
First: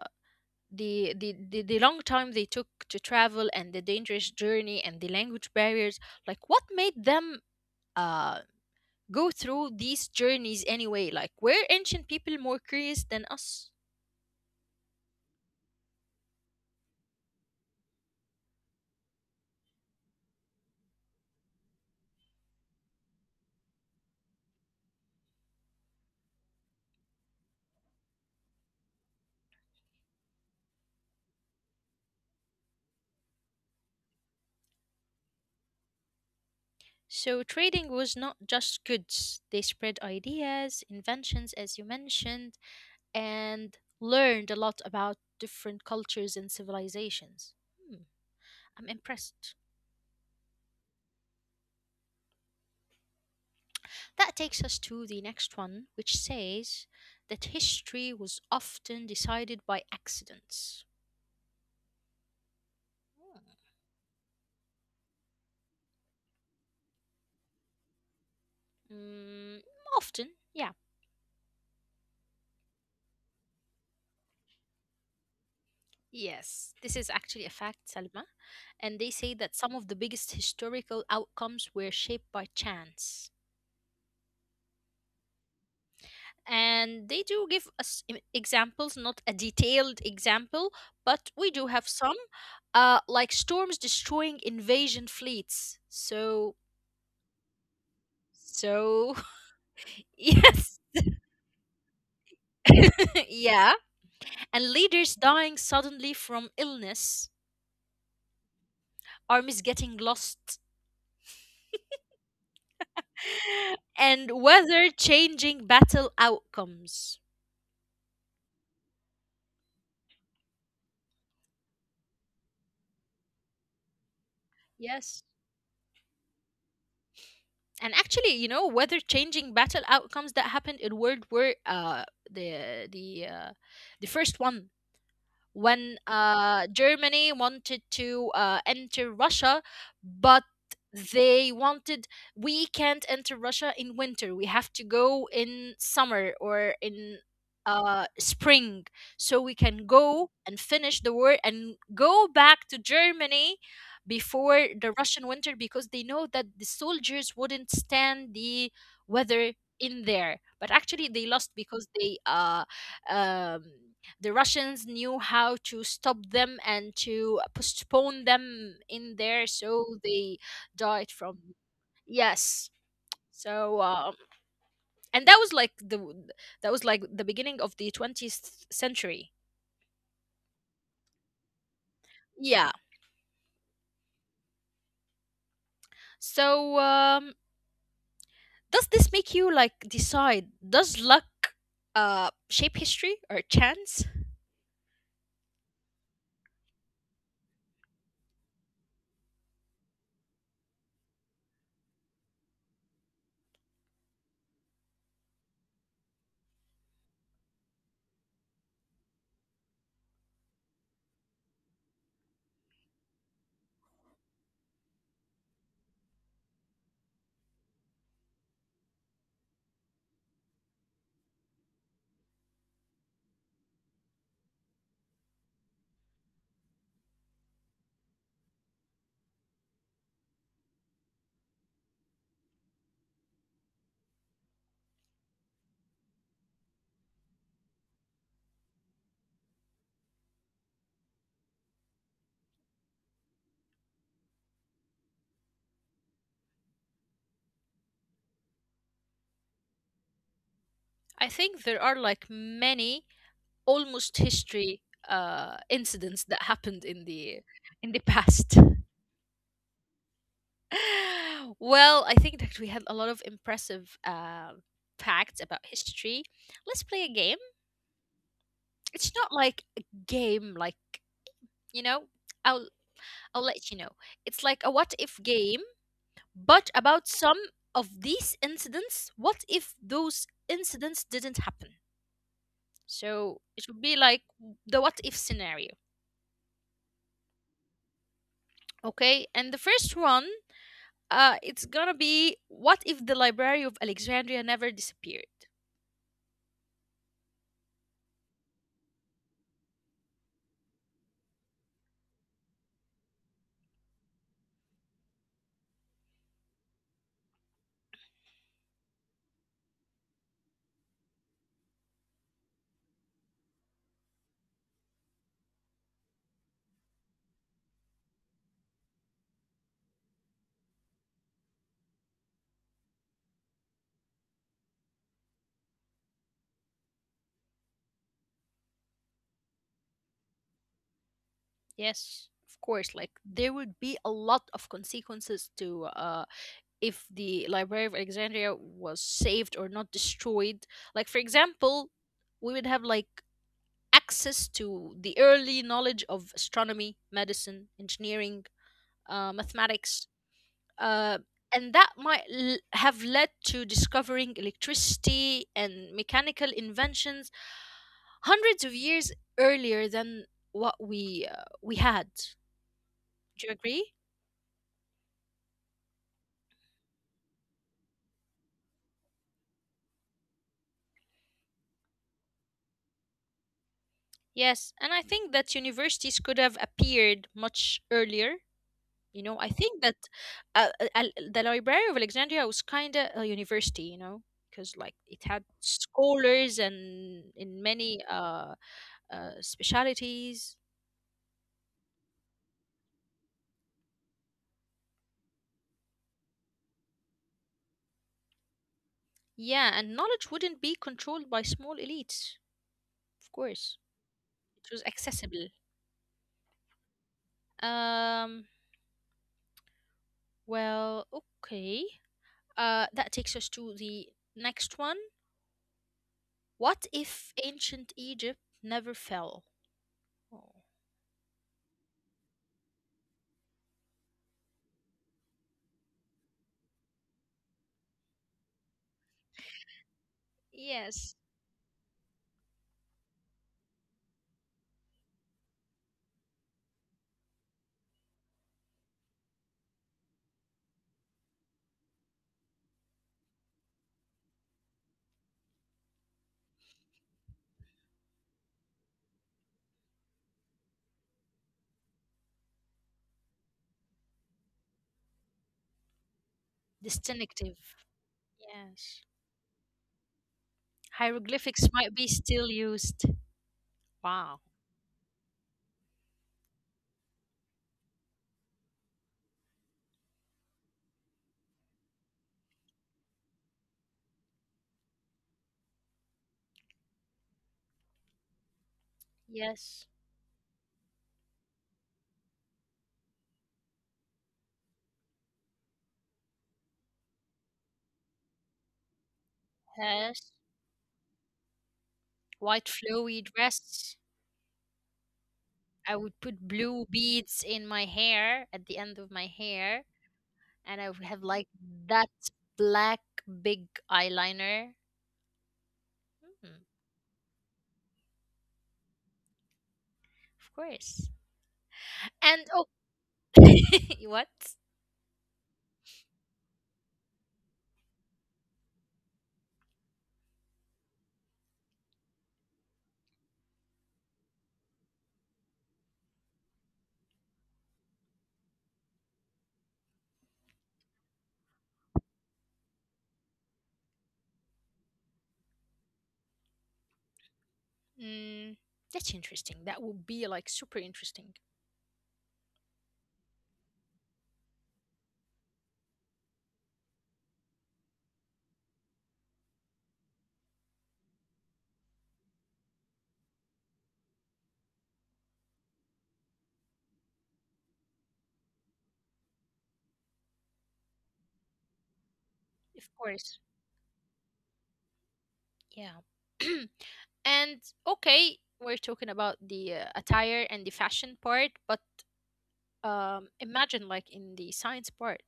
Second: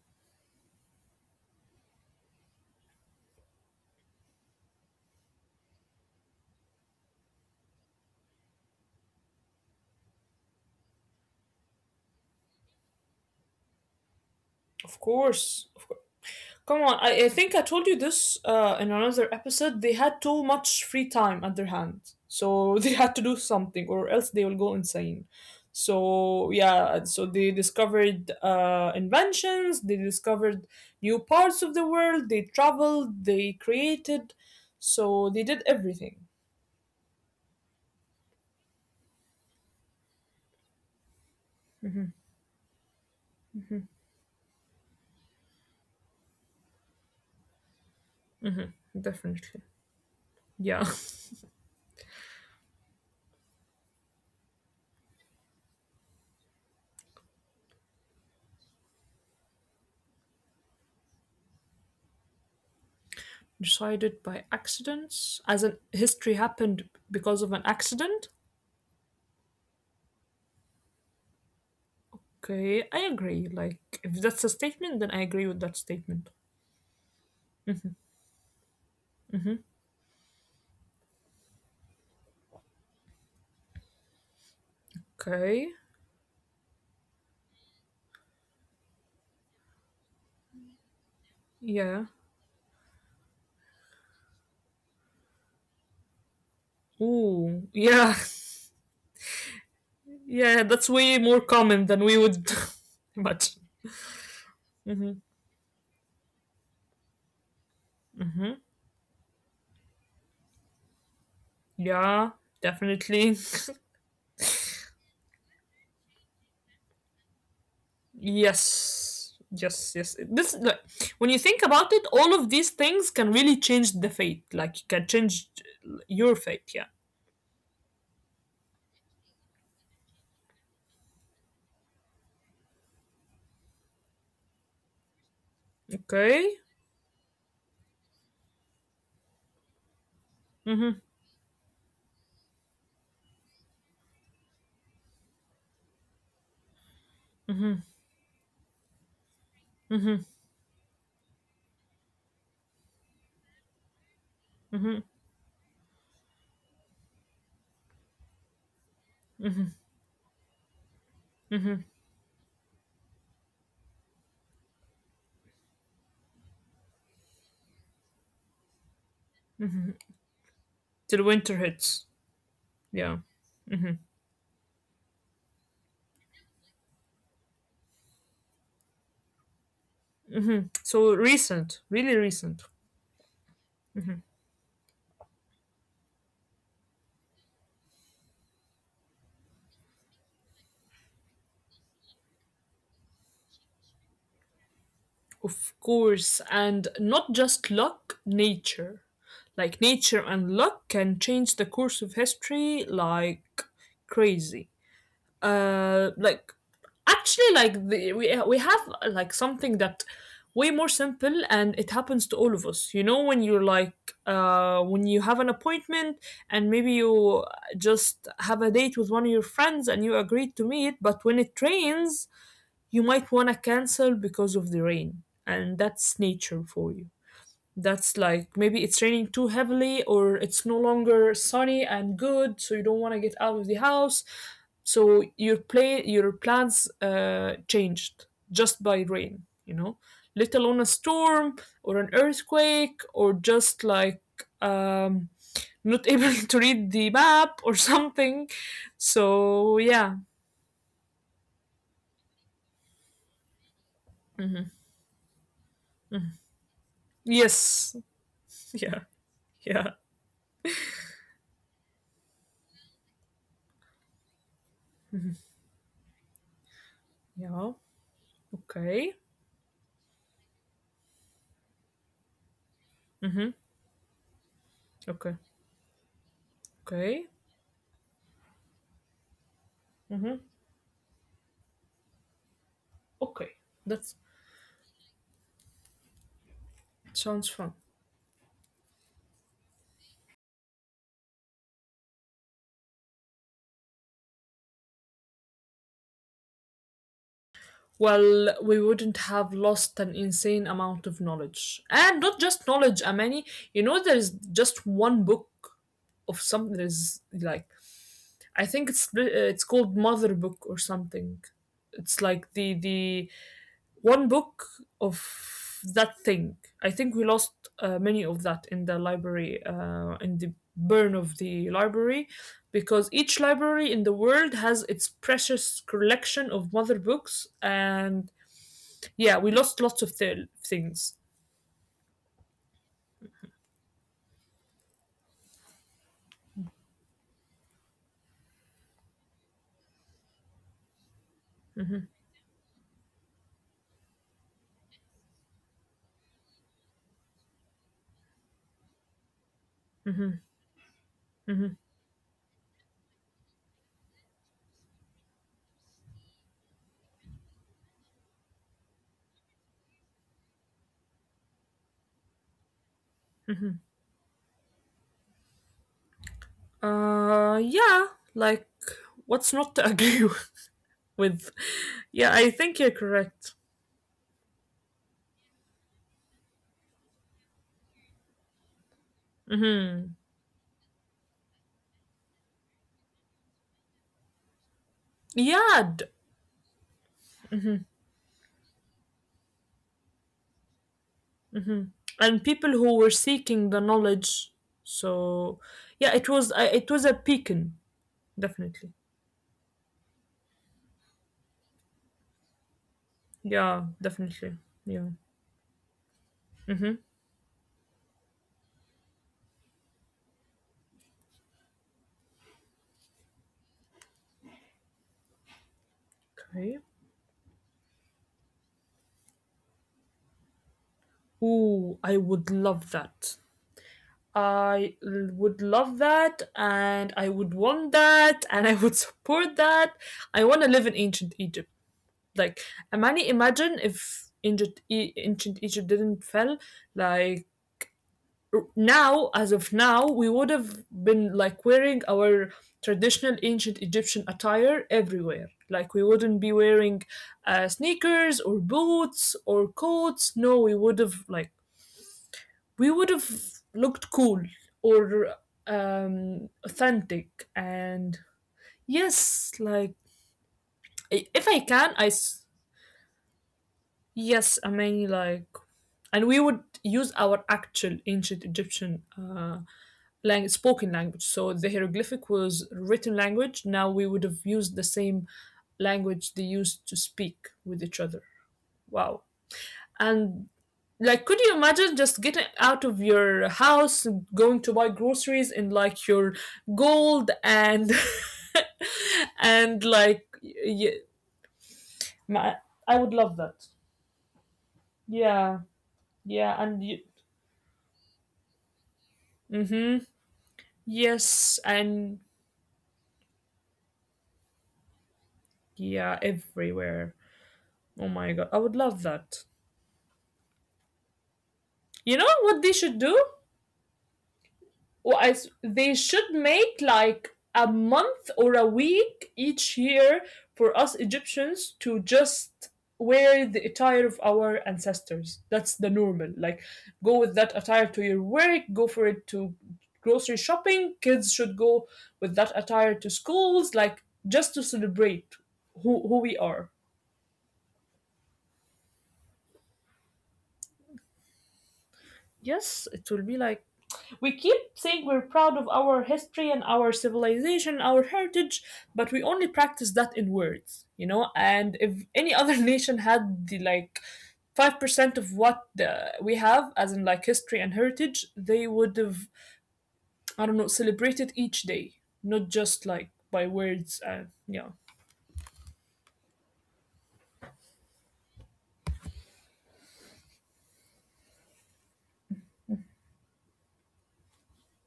the long time they took to travel and the dangerous journey and the language barriers, like what made them uh go through these journeys anyway? Like, were ancient people more curious than us? Of course of come on. I think I told you this in another episode. They had too much free time at their hands, so they had to do something, or else they will go insane. So yeah, so they discovered inventions. They discovered new parts of the world. They traveled. They created. So they did everything. So, trading was not just goods, they spread ideas, inventions, as you mentioned, and learned a lot about different cultures and civilizations. Hmm, I'm impressed. Definitely, yeah. That takes us to the next one, which says that history was often decided by accidents. Decided by accidents, as in history happened because of an accident. Mm, often, yeah. Okay, I agree. Like, if that's a statement, then I agree with that statement. Yes, this is actually a fact, Salma. And they say that Mhm. some of the biggest historical outcomes were shaped by chance. Okay, And they do give us examples, not a detailed example, but we do have yeah. some, like storms destroying invasion fleets. So, Ooh, yeah, so, yeah, yes, that's way more common than we would imagine. yeah. And Hmm. leaders dying suddenly from illness, Hmm. armies getting lost, Yeah, definitely. and weather changing battle outcomes. Yes, yes, yes. This, like, when you think about it, all of these things can really change the fate. Like, you can Yes. change your fate, yeah. And actually, you know, whether changing battle outcomes that happened in World War the the uh, the first one, when Okay. Germany wanted to enter Russia, but Mm-hmm, they wanted we can't enter Russia in winter. We have to go in summer or in mm-hmm, spring, so we can mm-hmm, go and finish the war and go back to Germany before the mm-hmm. Russian winter, because they know that the soldiers wouldn't stand the weather in there. But actually, they lost because they um, the Russians knew how to stop them and to postpone them in there, so they died Till from, winter hits. yes. Yeah. So Mm-hmm. And that was like the beginning of the 20th century. So recent, really recent, Yeah. So does this make you like decide? Does luck shape history or chance? of course, and not just luck, nature. Like nature and luck can change the course of history like crazy. Like actually, like the, we have like something that way more simple, and it happens to all of us, you know, when you're like when you have an appointment, and maybe you just have a date with one of your friends and you agreed to meet, but when it rains you might want to cancel because of the rain, and that's nature for you. That's like maybe it's raining too heavily or it's no longer sunny and good, so you don't want to get out of the house, so your play your plans changed just by rain, you know, let alone a storm or an earthquake or just like um, not able to read the map or something, so yeah. I think there are like many almost Mhm. history incidents that happened Yes. in the past. Yeah. Yeah. Well, I think that we had a lot of impressive facts about history. Let's play a game. Yeah. Okay. It's not like a game, like, you know. I'll I'll Hmm. let you know. It's like a what if Okay. game, but about Okay. some of these incidents. What if those incidents didn't happen? So Okay. it would be That like the what if scenario. sounds fun. Okay, and the first one, it's gonna be what if the Library of Alexandria never disappeared? Well, we wouldn't have lost an insane amount of knowledge, and not just knowledge. I mean, you know, there's just one book of something. There's like I think it's called Mother Book or something. It's like the one book of that thing. I think we lost many of that in the library, in the burn of the library, because each library in the world has its precious collection of mother books, and yeah, we lost lots of things. Yes, of course. Like there would be a lot of consequences to if the Library of Alexandria was saved or not destroyed. Like for example, we would have like access to the early knowledge of astronomy, medicine, engineering, mathematics, Hmm. uh, Hmm. and that might have led to discovering electricity and mechanical inventions hundreds of years earlier than what we had. Do you agree? Yeah, like what's not to agree with? Yeah, I think you're correct. Yes, and I think that universities could have appeared much earlier. You know, I think that Hmm. The Library of Alexandria was kind of a university, you know, because like it had Yeah, d- scholars and in many specialities. hmm, and people who were seeking the knowledge, so yeah, it was it was a beacon, definitely. Yeah, and knowledge wouldn't be controlled by small elites, of course. Yeah, definitely. It was Yeah. accessible. Um, well, okay. That takes us to the next one. What Okay. if ancient Egypt never fell? Oh, Ooh, I would love that. I would love that, and I would want that and I would support that. I want yes, to live in ancient Egypt. Like, Amani, imagine if ancient Egypt didn't fell. Like, now as of now we would have been like wearing our traditional ancient Egyptian attire everywhere. Like, we wouldn't be wearing sneakers or boots or coats. No, we would have like we would have looked cool or authentic distinctive. and Yes. yes, like if Hieroglyphics I might can be I still used. Wow. yes, I mean like, and we would use our actual ancient Egyptian spoken language. So the hieroglyphic was written language. Now we would have used the same language they used to speak with each other. Wow. Yes, And like, could you imagine just getting out of your house, going to buy groceries in like your gold and and yes. like, yeah, White I flowy would love that. dress. Yeah, I would put yeah, blue and you, beads in my hair at the end of my hair, mm-hmm. and I would have like Yes, that and black big eyeliner. yeah, Mm, everywhere. Oh my god, I would love that. of course. You know And oh, what they should do? what? Well, they should make like a month or a week each year for us Egyptians to just wear the attire of our ancestors. That's the normal. Like, go with that attire to your work, go for it to grocery shopping. Kids should go with that attire to schools, like, just to celebrate who we are. Mm, that's interesting. That would be like super interesting. Yes, it will be like we keep saying we're proud of our history and our civilization, our heritage, but we only practice that in words, you know? And if any other nation had the like 5% of what the, we have, as in like history and heritage, they would have, I don't know, celebrated each day, not Of just course. like by words and yeah. Yeah. and okay, we're talking about the attire and the fashion part, but imagine like in the science part,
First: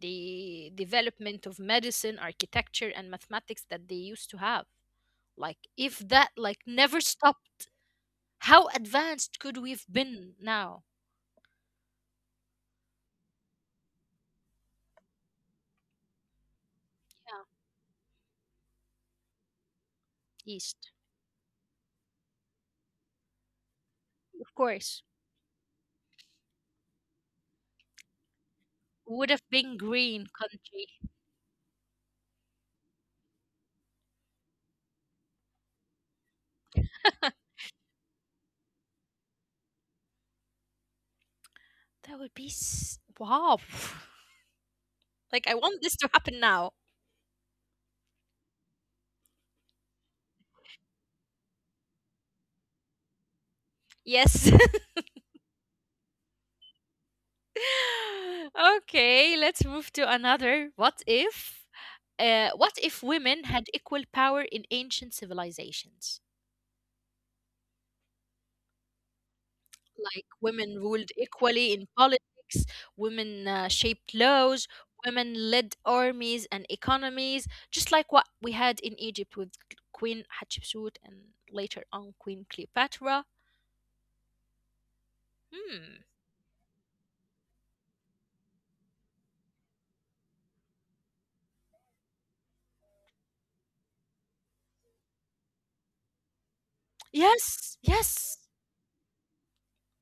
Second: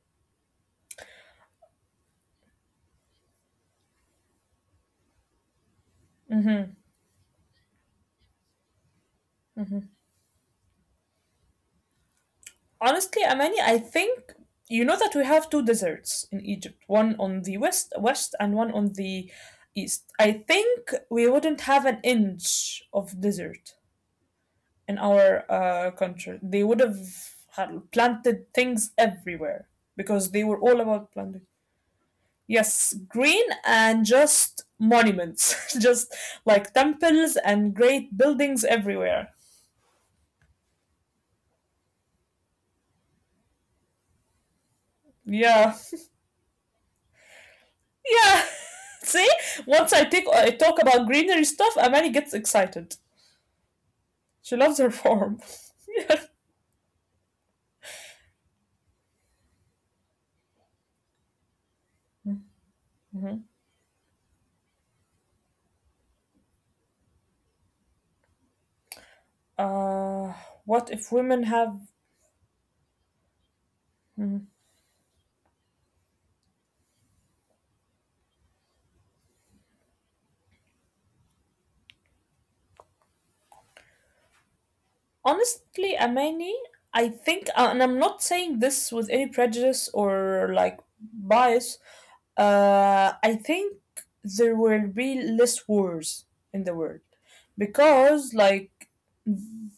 the development of medicine, architecture, and mathematics that they used to have. Like if that like never stopped, how advanced could we've been now? Honestly, Amani, I think you know that we have two deserts in Egypt, one Yeah, on the west and one on the east. I east, think we wouldn't have an inch of desert of course, in our country. They would have had planted things would have everywhere been green because they were all country. about planting. Yes, green and just monuments, just like temples and great buildings everywhere. That would be s- Wow. Like I want Yeah. this to happen now. Yeah. See, once I talk about greenery stuff, Amani gets excited. Yes. She loves her farm. Yeah. Okay, let's move to another. What if? What if women had equal power in ancient civilizations? Like uh, women what ruled if women equally in have? politics, women shaped laws, Mm. women led armies and economies, just like what we had in Egypt with Queen Hatshepsut and later on Queen Cleopatra. Hmm. Honestly, Amani, I think, and I'm not saying this with any prejudice or like bias. I think there will be less wars in the world Yes, yes, because, like,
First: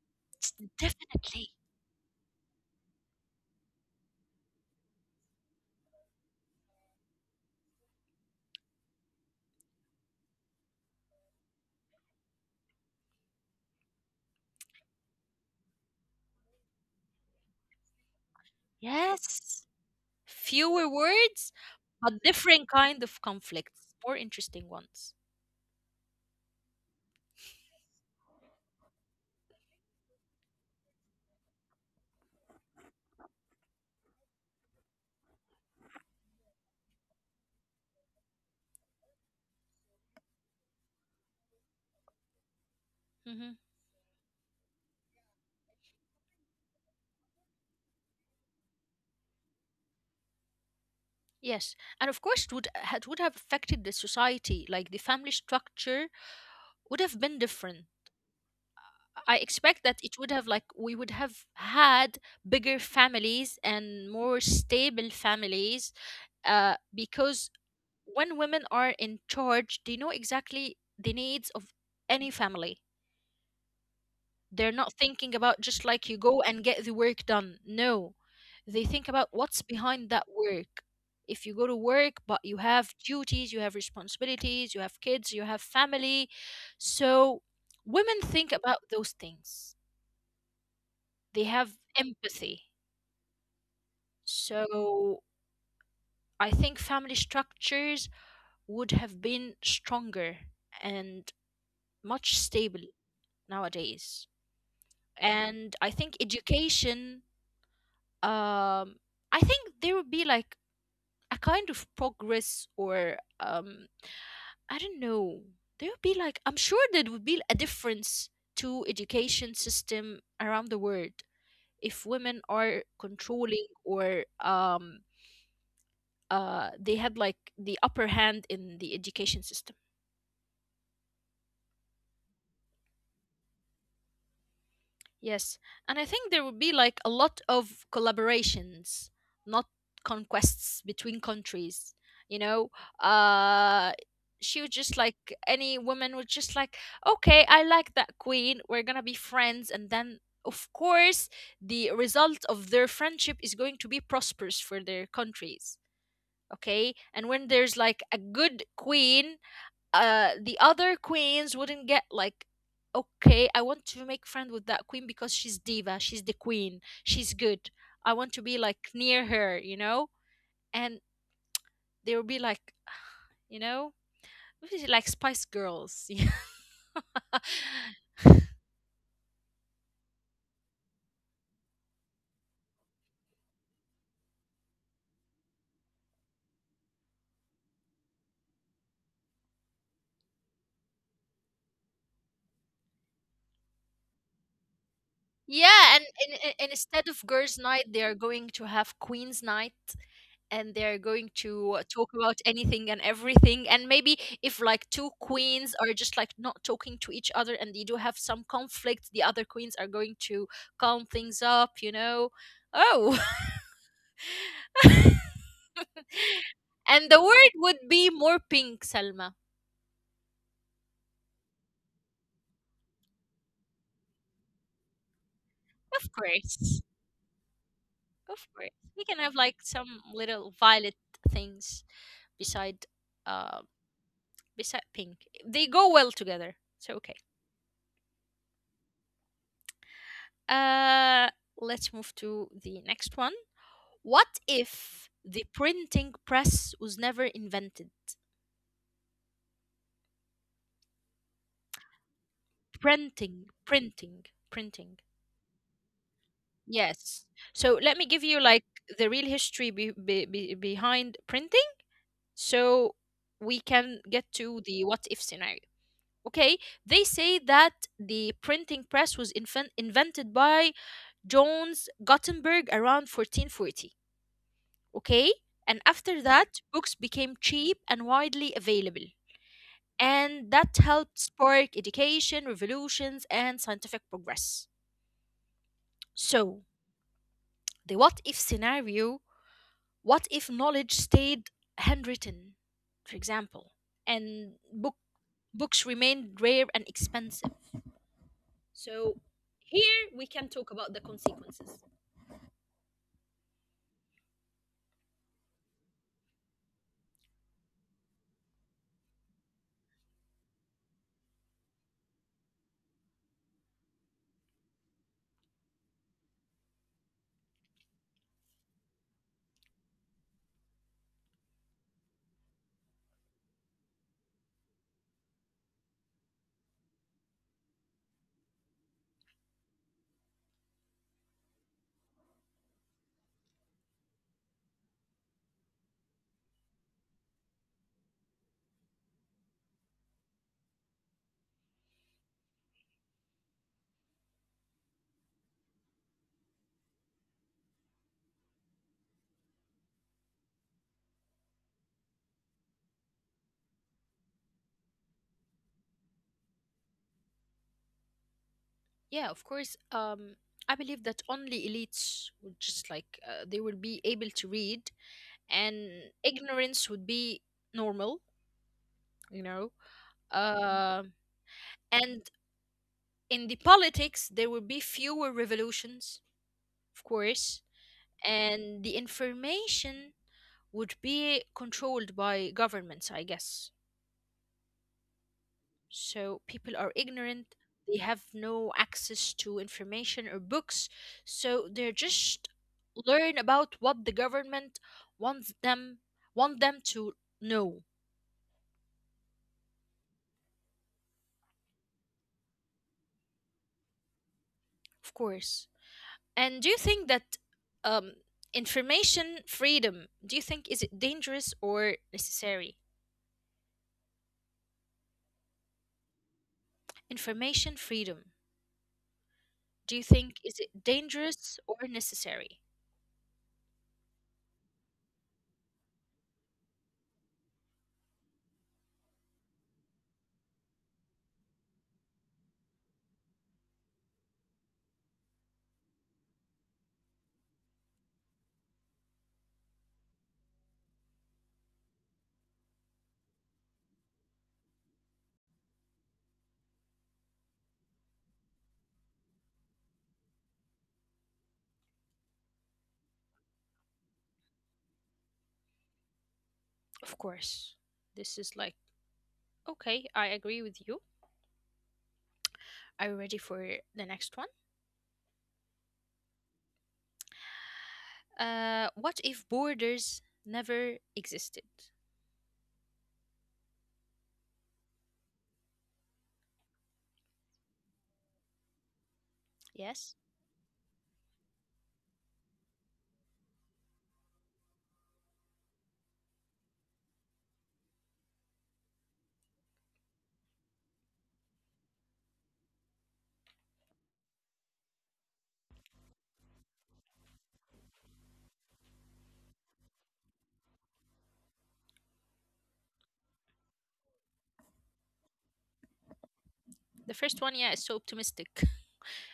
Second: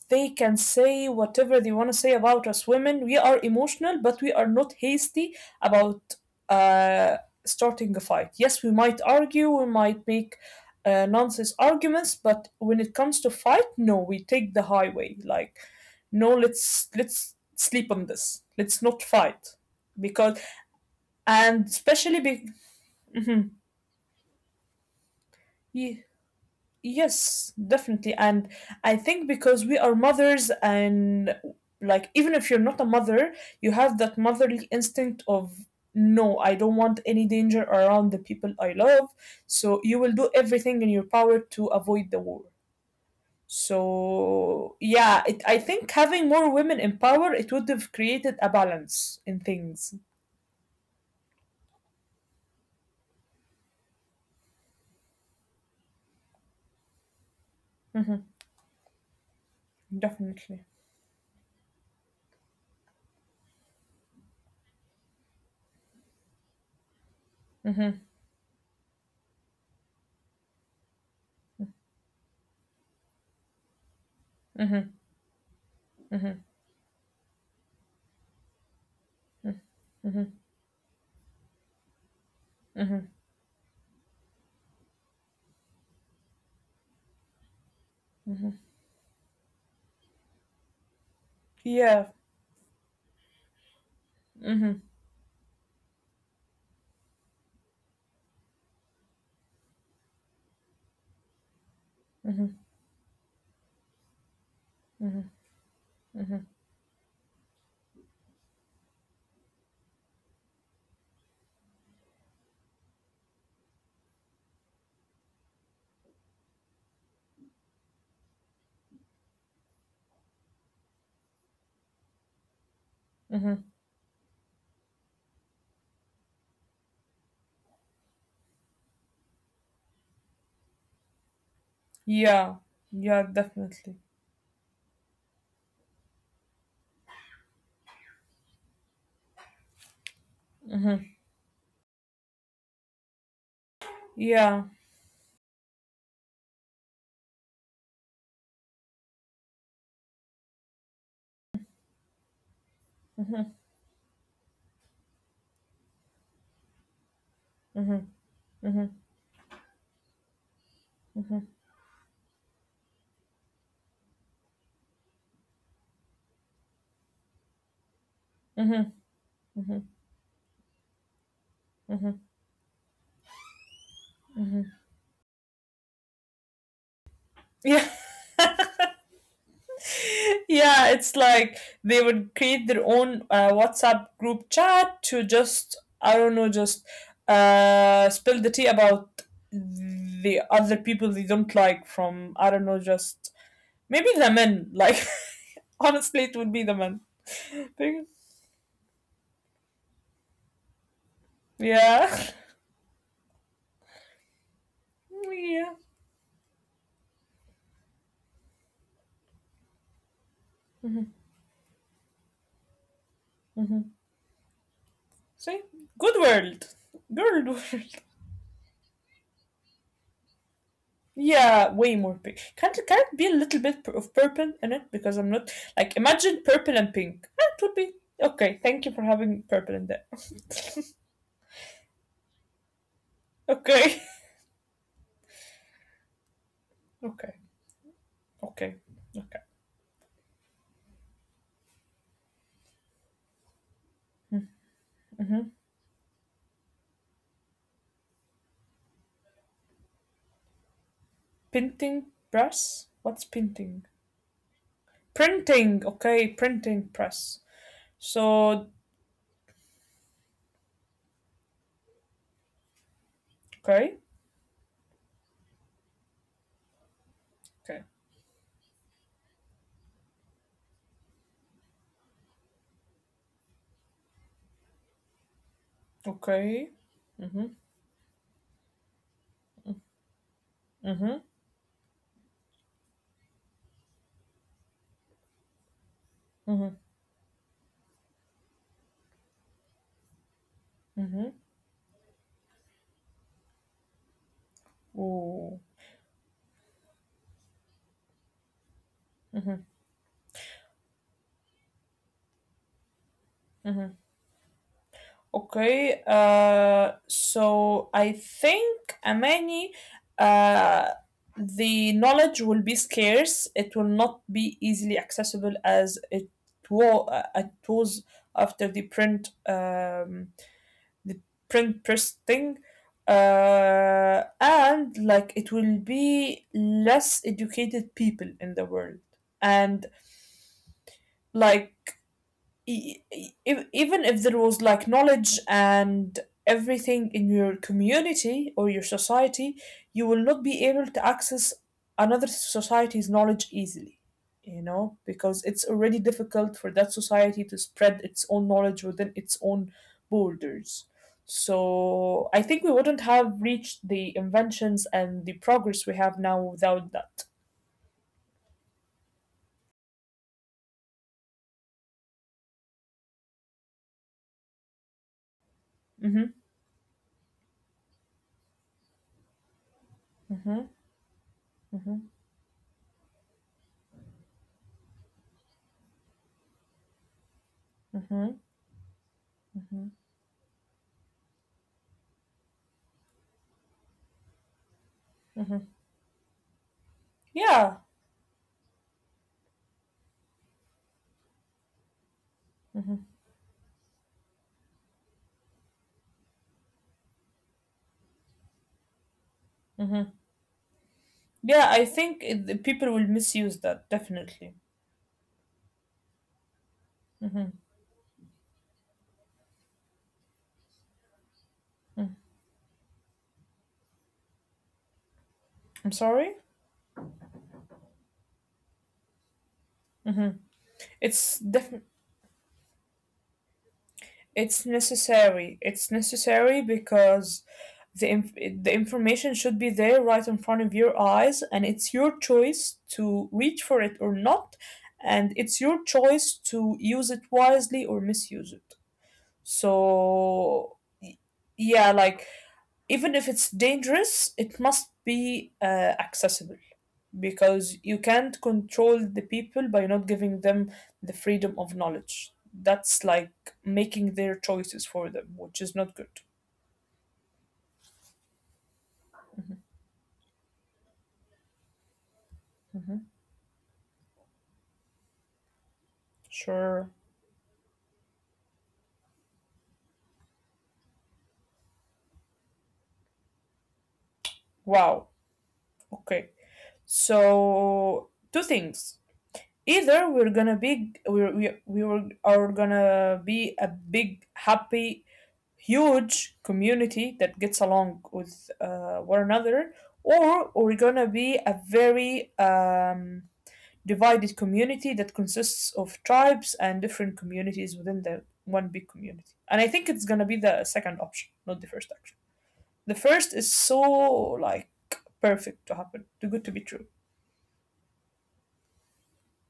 they can say definitely. whatever they want to say about us women. We are emotional, but we are not hasty about uh, starting a fight. Yes, we might argue, we might make nonsense arguments, but when it comes to fight, no, we take the highway. Like, no, let's sleep on this. Let's not fight Yes. because, Fewer words, and but especially be. different kind of Mhm. conflicts, more interesting ones. Ye- yes, definitely. And I think because we are mothers, and like, even if you're not a mother, you have that motherly instinct of no, I don't want any danger around the people I love. So you will do everything in your power to avoid the war. Hmm. So yeah, I think having more women in power, it would have created a balance in things. Yes, and of course, it would have affected the society. Like the family structure would have been different. hmm I expect that it would have definitely. like we would have had bigger families and more stable families because hmm when women are in charge, they know exactly the needs of any family. They're hmm not thinking about just like you hmm go and get the work done. No, they think about what's behind that hmm work. If you go to work, but you have hmm duties, you have responsibilities, you have kids, you have family. So women think about those things. They have Yeah. empathy. hmm So I think family structures would have been stronger and much hmm stable nowadays. And I think education, um, I think there would be like a kind of progress or I don't know. There would be like, I'm sure there would be a difference to education system around the world if women are controlling hmm or they had like the upper hand in the education system. Yeah. Yeah, definitely. Yes, and I think there would be like a lot of collaborations, not conquests Mhm. between countries. You know, uh, she would just Yeah. like any woman would just like, okay, I like that queen. We're gonna be friends, and then of course the result of their friendship is Mhm. going to be prosperous for their countries. Okay, and when there's like a Mhm. good Mhm. queen the other Mhm. queens wouldn't get like, okay, I want to make friend with that queen because she's diva, she's the queen, she's good. I want to be like Mhm. near her, you Mhm. know, and they Mhm. will be like you know, Mhm. this is like Spice Girls. Yeah. Yeah. Yeah, it's like they would create their own WhatsApp group chat to just I don't know, just spill the tea about the other people they don't like from I don't know, just maybe the men. Like Yeah, and, honestly, it and, would and be and the men. instead of girls' night, they Because — are going to have queens' night, and they're going to talk Yeah. about anything and everything. And maybe if like two queens are just like not talking to each other, and they do have some conflict, the other queens are going to calm things up. You know, oh. Yeah. See, good world, And the good word would world. be more pink, Selma. Yeah, way more pink. Can't be a little bit of purple in it because I'm not like Of imagine purple course, and pink. That would be of okay. course, Thank you we for can have having like purple in some there. little violet things beside. um Okay, Beside pink. They go well together. So okay. okay, okay, okay. Uh, let's move to the next one. What if the printing press was never invented? Printing press. What's Printing, printing? printing, printing. Printing. Okay, printing Yes. press. So let me give you like So the real history behind printing so we okay, can get to the what if scenario. Okay, they say okay, that the printing press was invented by Jones Gutenberg around 1440. Okay? And after that, okay. books became Mhm, cheap and widely available. And that helped mhm, spark education, revolutions, and scientific progress. So, mhm, the what if scenario, what if knowledge mhm. stayed handwritten, for example, and Ooh, books remained rare and expensive? So, here we can talk about the consequences. mhm. Okay, so I think, Amani, uh, the knowledge will be scarce. It will not be easily accessible as it was after the the print press thing. And like it will be less educated people in the world. And like even if there was like knowledge and everything in your community or your society, you will not be able to access another society's knowledge easily, you know, because it's already difficult for that society to spread its own knowledge within its own borders. So I think we wouldn't have reached the inventions and the progress we have now without that. Yeah, of course. I believe that only elites would just like they will be able to read, and hmm ignorance would be normal, you know. hmm Uh, hmm and in the politics, there will be fewer revolutions, of course, and the information would be controlled by governments, I guess. So people are ignorant, Yeah. they have no access to information or books, so they're just learn about what the government wants them want them to know, Yeah, I think the people will misuse that definitely. of course. And do you think that um, information freedom, do you think is it dangerous or necessary? I'm sorry. Information freedom, do you think is it It's dangerous or def- necessary? it's necessary. It's necessary because the inf- the information should be there right in front of your eyes, and it's your choice to reach for it or not, and it's your choice to use it wisely or misuse it. So yeah, like even if it's dangerous, it must be accessible because you can't control the people by not giving them the freedom of knowledge. That's like making their choices for them, which is not good. Of course. This is like, okay, I agree with you. Mhm. Are you ready for the next one? Sure. What if borders never existed? Wow. Okay. So two things. Either we're Yes. gonna be we were- are gonna be a big happy huge community that gets along with one another, or we're gonna be a very divided community that consists of tribes and different communities within the one big community. And I think it's gonna be the second option, not the first option. The first is so like perfect to happen, too good to be true. The first one, yeah, is so optimistic.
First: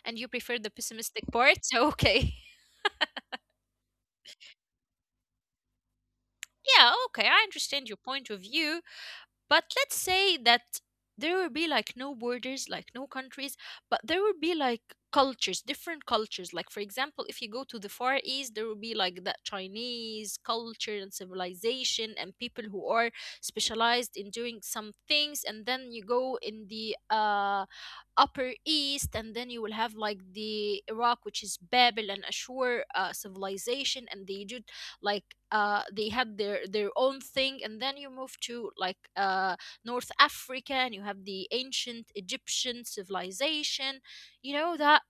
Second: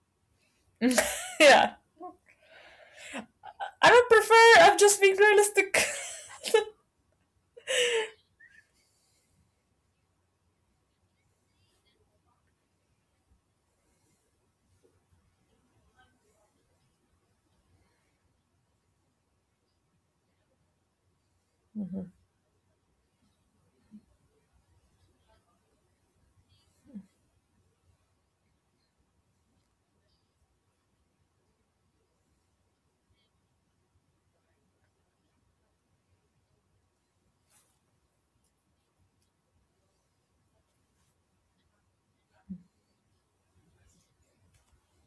And you prefer the pessimistic part, Yeah, so okay. I don't prefer. I'm just being realistic. Yeah, okay, I understand your point of view. But let's say that there will be like no borders, like no countries, but there will be like cultures, different cultures. Like, for example, if you go to the Far East, there will be like that Chinese culture and civilization and people who are specialized in doing some things. And then you go in the Upper East, and then you will have like the Iraq, which is Babel and Ashur civilization, and they do like they had their own thing. And then you move to like North Africa and you have the ancient Egyptian civilization, you know that.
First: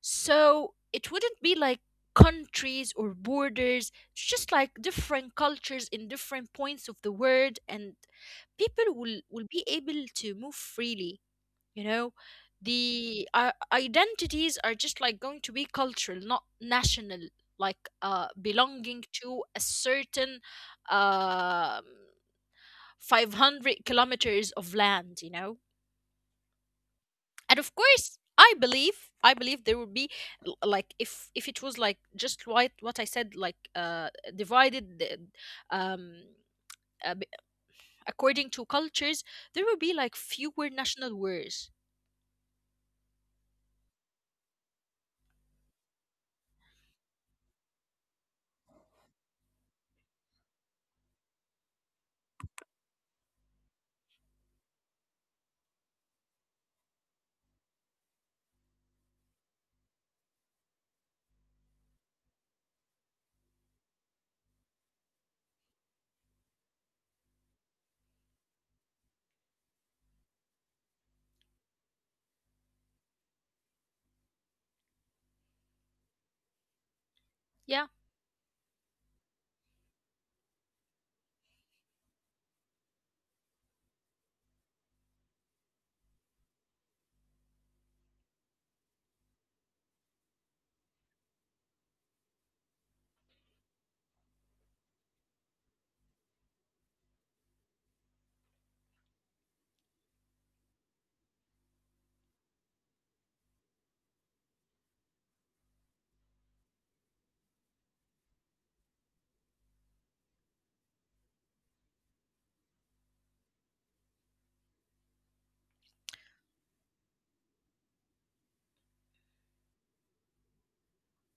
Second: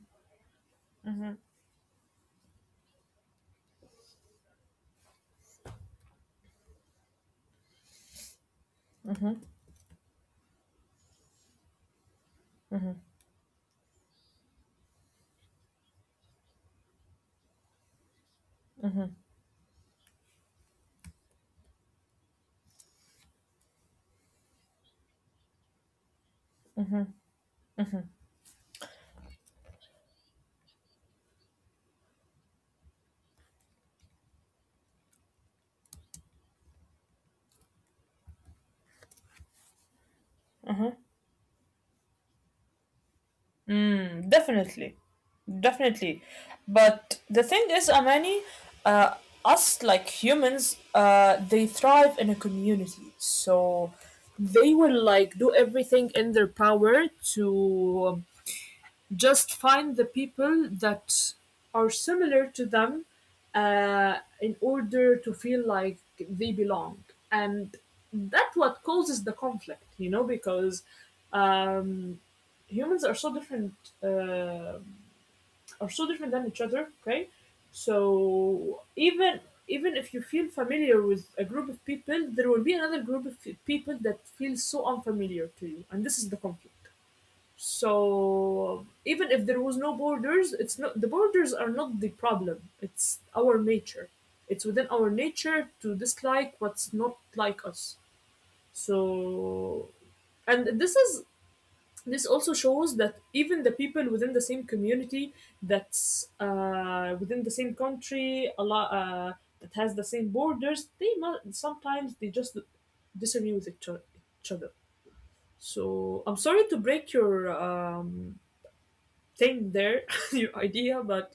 So it wouldn't be like countries or borders, it's just like different cultures in different points of the world, and people will be able to move freely, you know, the identities are just like going to be cultural, not national, like belonging to a certain um 500 kilometers of land, you know. And of course I believe there would be if it was like just what I said, like divided the- um uh, b- according to cultures, there would be like fewer national wars. Mm, definitely, definitely. But the thing is, Amani, uh, us like humans, they thrive in a community. So they will like do everything in their power to just find the people that are similar to them in order to feel like they belong, and that's what causes the conflict, you know, because um, humans are so different, uh, are so different than each other. Okay, Yeah, so even if you feel familiar with a group of people, there will be another group of people that feels so unfamiliar to you, and this is the conflict. So even if there was no borders, it's not the borders are not the problem. It's our nature. It's within our nature to dislike what's not like us. So, and this is this also shows that even the people within the same community, that's within the same country, a lot that has the same borders, they sometimes they just disagree with each other. So I'm sorry to break your thing there, your idea, but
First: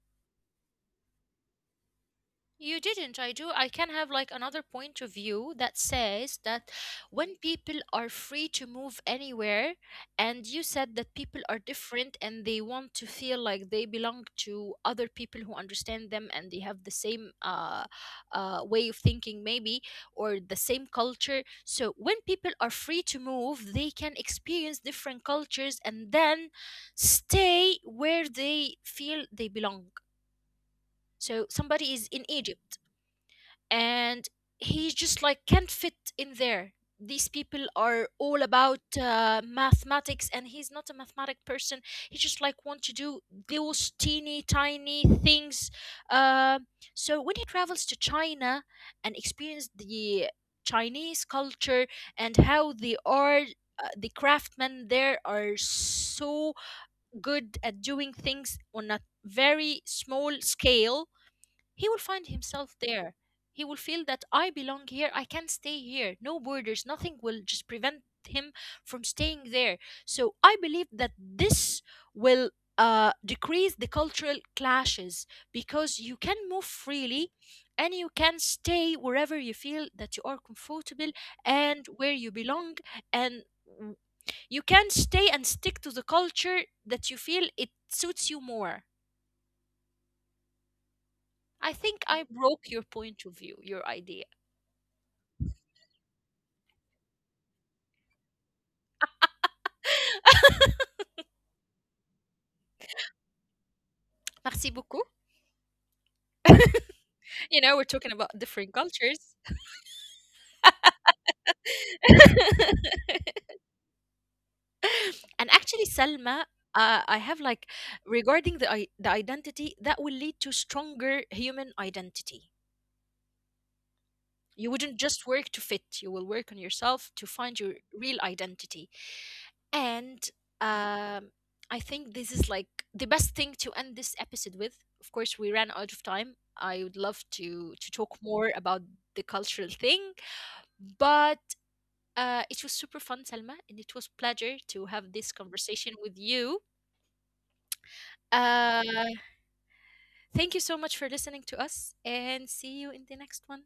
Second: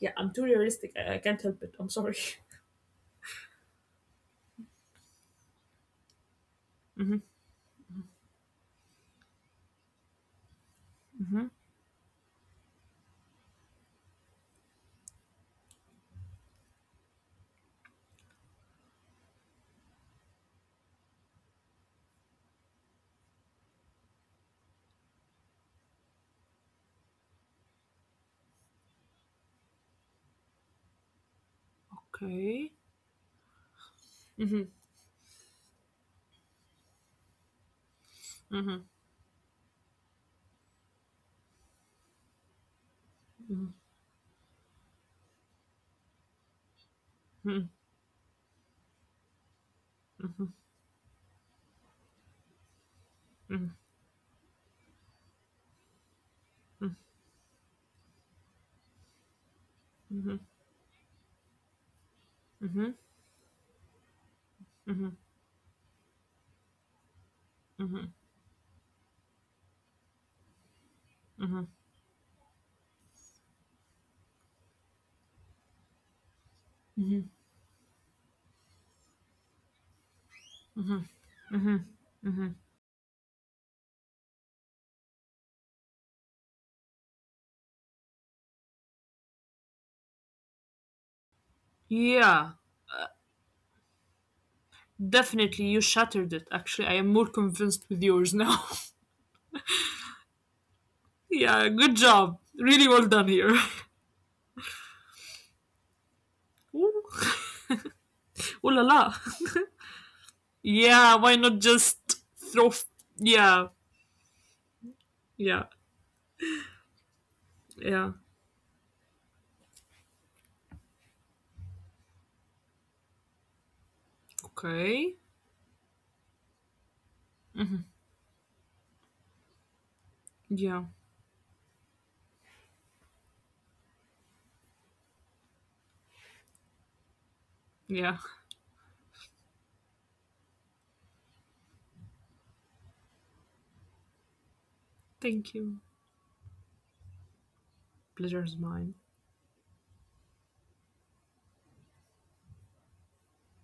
yeah, I'm too realistic. I can't help it. I'm sorry. you didn't. I do. I can have like another point of view that says that Mhm, when people are free to move anywhere, and you said that people mhm. are different and they want to feel like they belong to other people who understand them and they have the same way of thinking, maybe, or the same culture. So when people are free to move, they can experience different cultures and then stay where they feel they belong. So somebody is in Okay. Egypt and Mhm, he just like can't fit in there, these people are all about mhm, mathematics and he's not a mathematic person, he just like want to do those teeny tiny things, uh, so when he mhm, travels to China and experience the mhm, Chinese culture and how they are, mhm, the craftsmen there are so good at doing things on a very mhm, small mhm, scale. He will find mhm, himself mhm, there. He will feel that I belong here, I can stay here. No borders, nothing will just prevent mhm, him from staying there. So I believe that mhm, this will decrease the cultural clashes because you can move mhm, freely and you can stay wherever you feel that you are comfortable and where you mhm. belong, and w- you can stay and stick to the culture that you feel it suits you more. I think I Yeah, broke your point of view, your idea. definitely. You shattered it. Actually, I am more convinced with yours now. Yeah, good job. Really well done here. Merci beaucoup. Ooh. You know, we're talking about different Ooh la la. cultures. Yeah, why not just throw? And Yeah, yeah, Actually, Selma, I have like yeah. regarding the identity that will lead to stronger human identity. You wouldn't Okay. just work to fit. You will work on yourself to find your real identity. And Yeah, um, I think this is like the best thing to end this episode with. Of course, we ran out of time. I would love to talk yeah. more about the cultural thing, but uh, it was super fun, Selma, and it was pleasure to have this Thank you. conversation with you. Pleasure's Uh, mine. thank you so much for listening to us, and see you in the next one.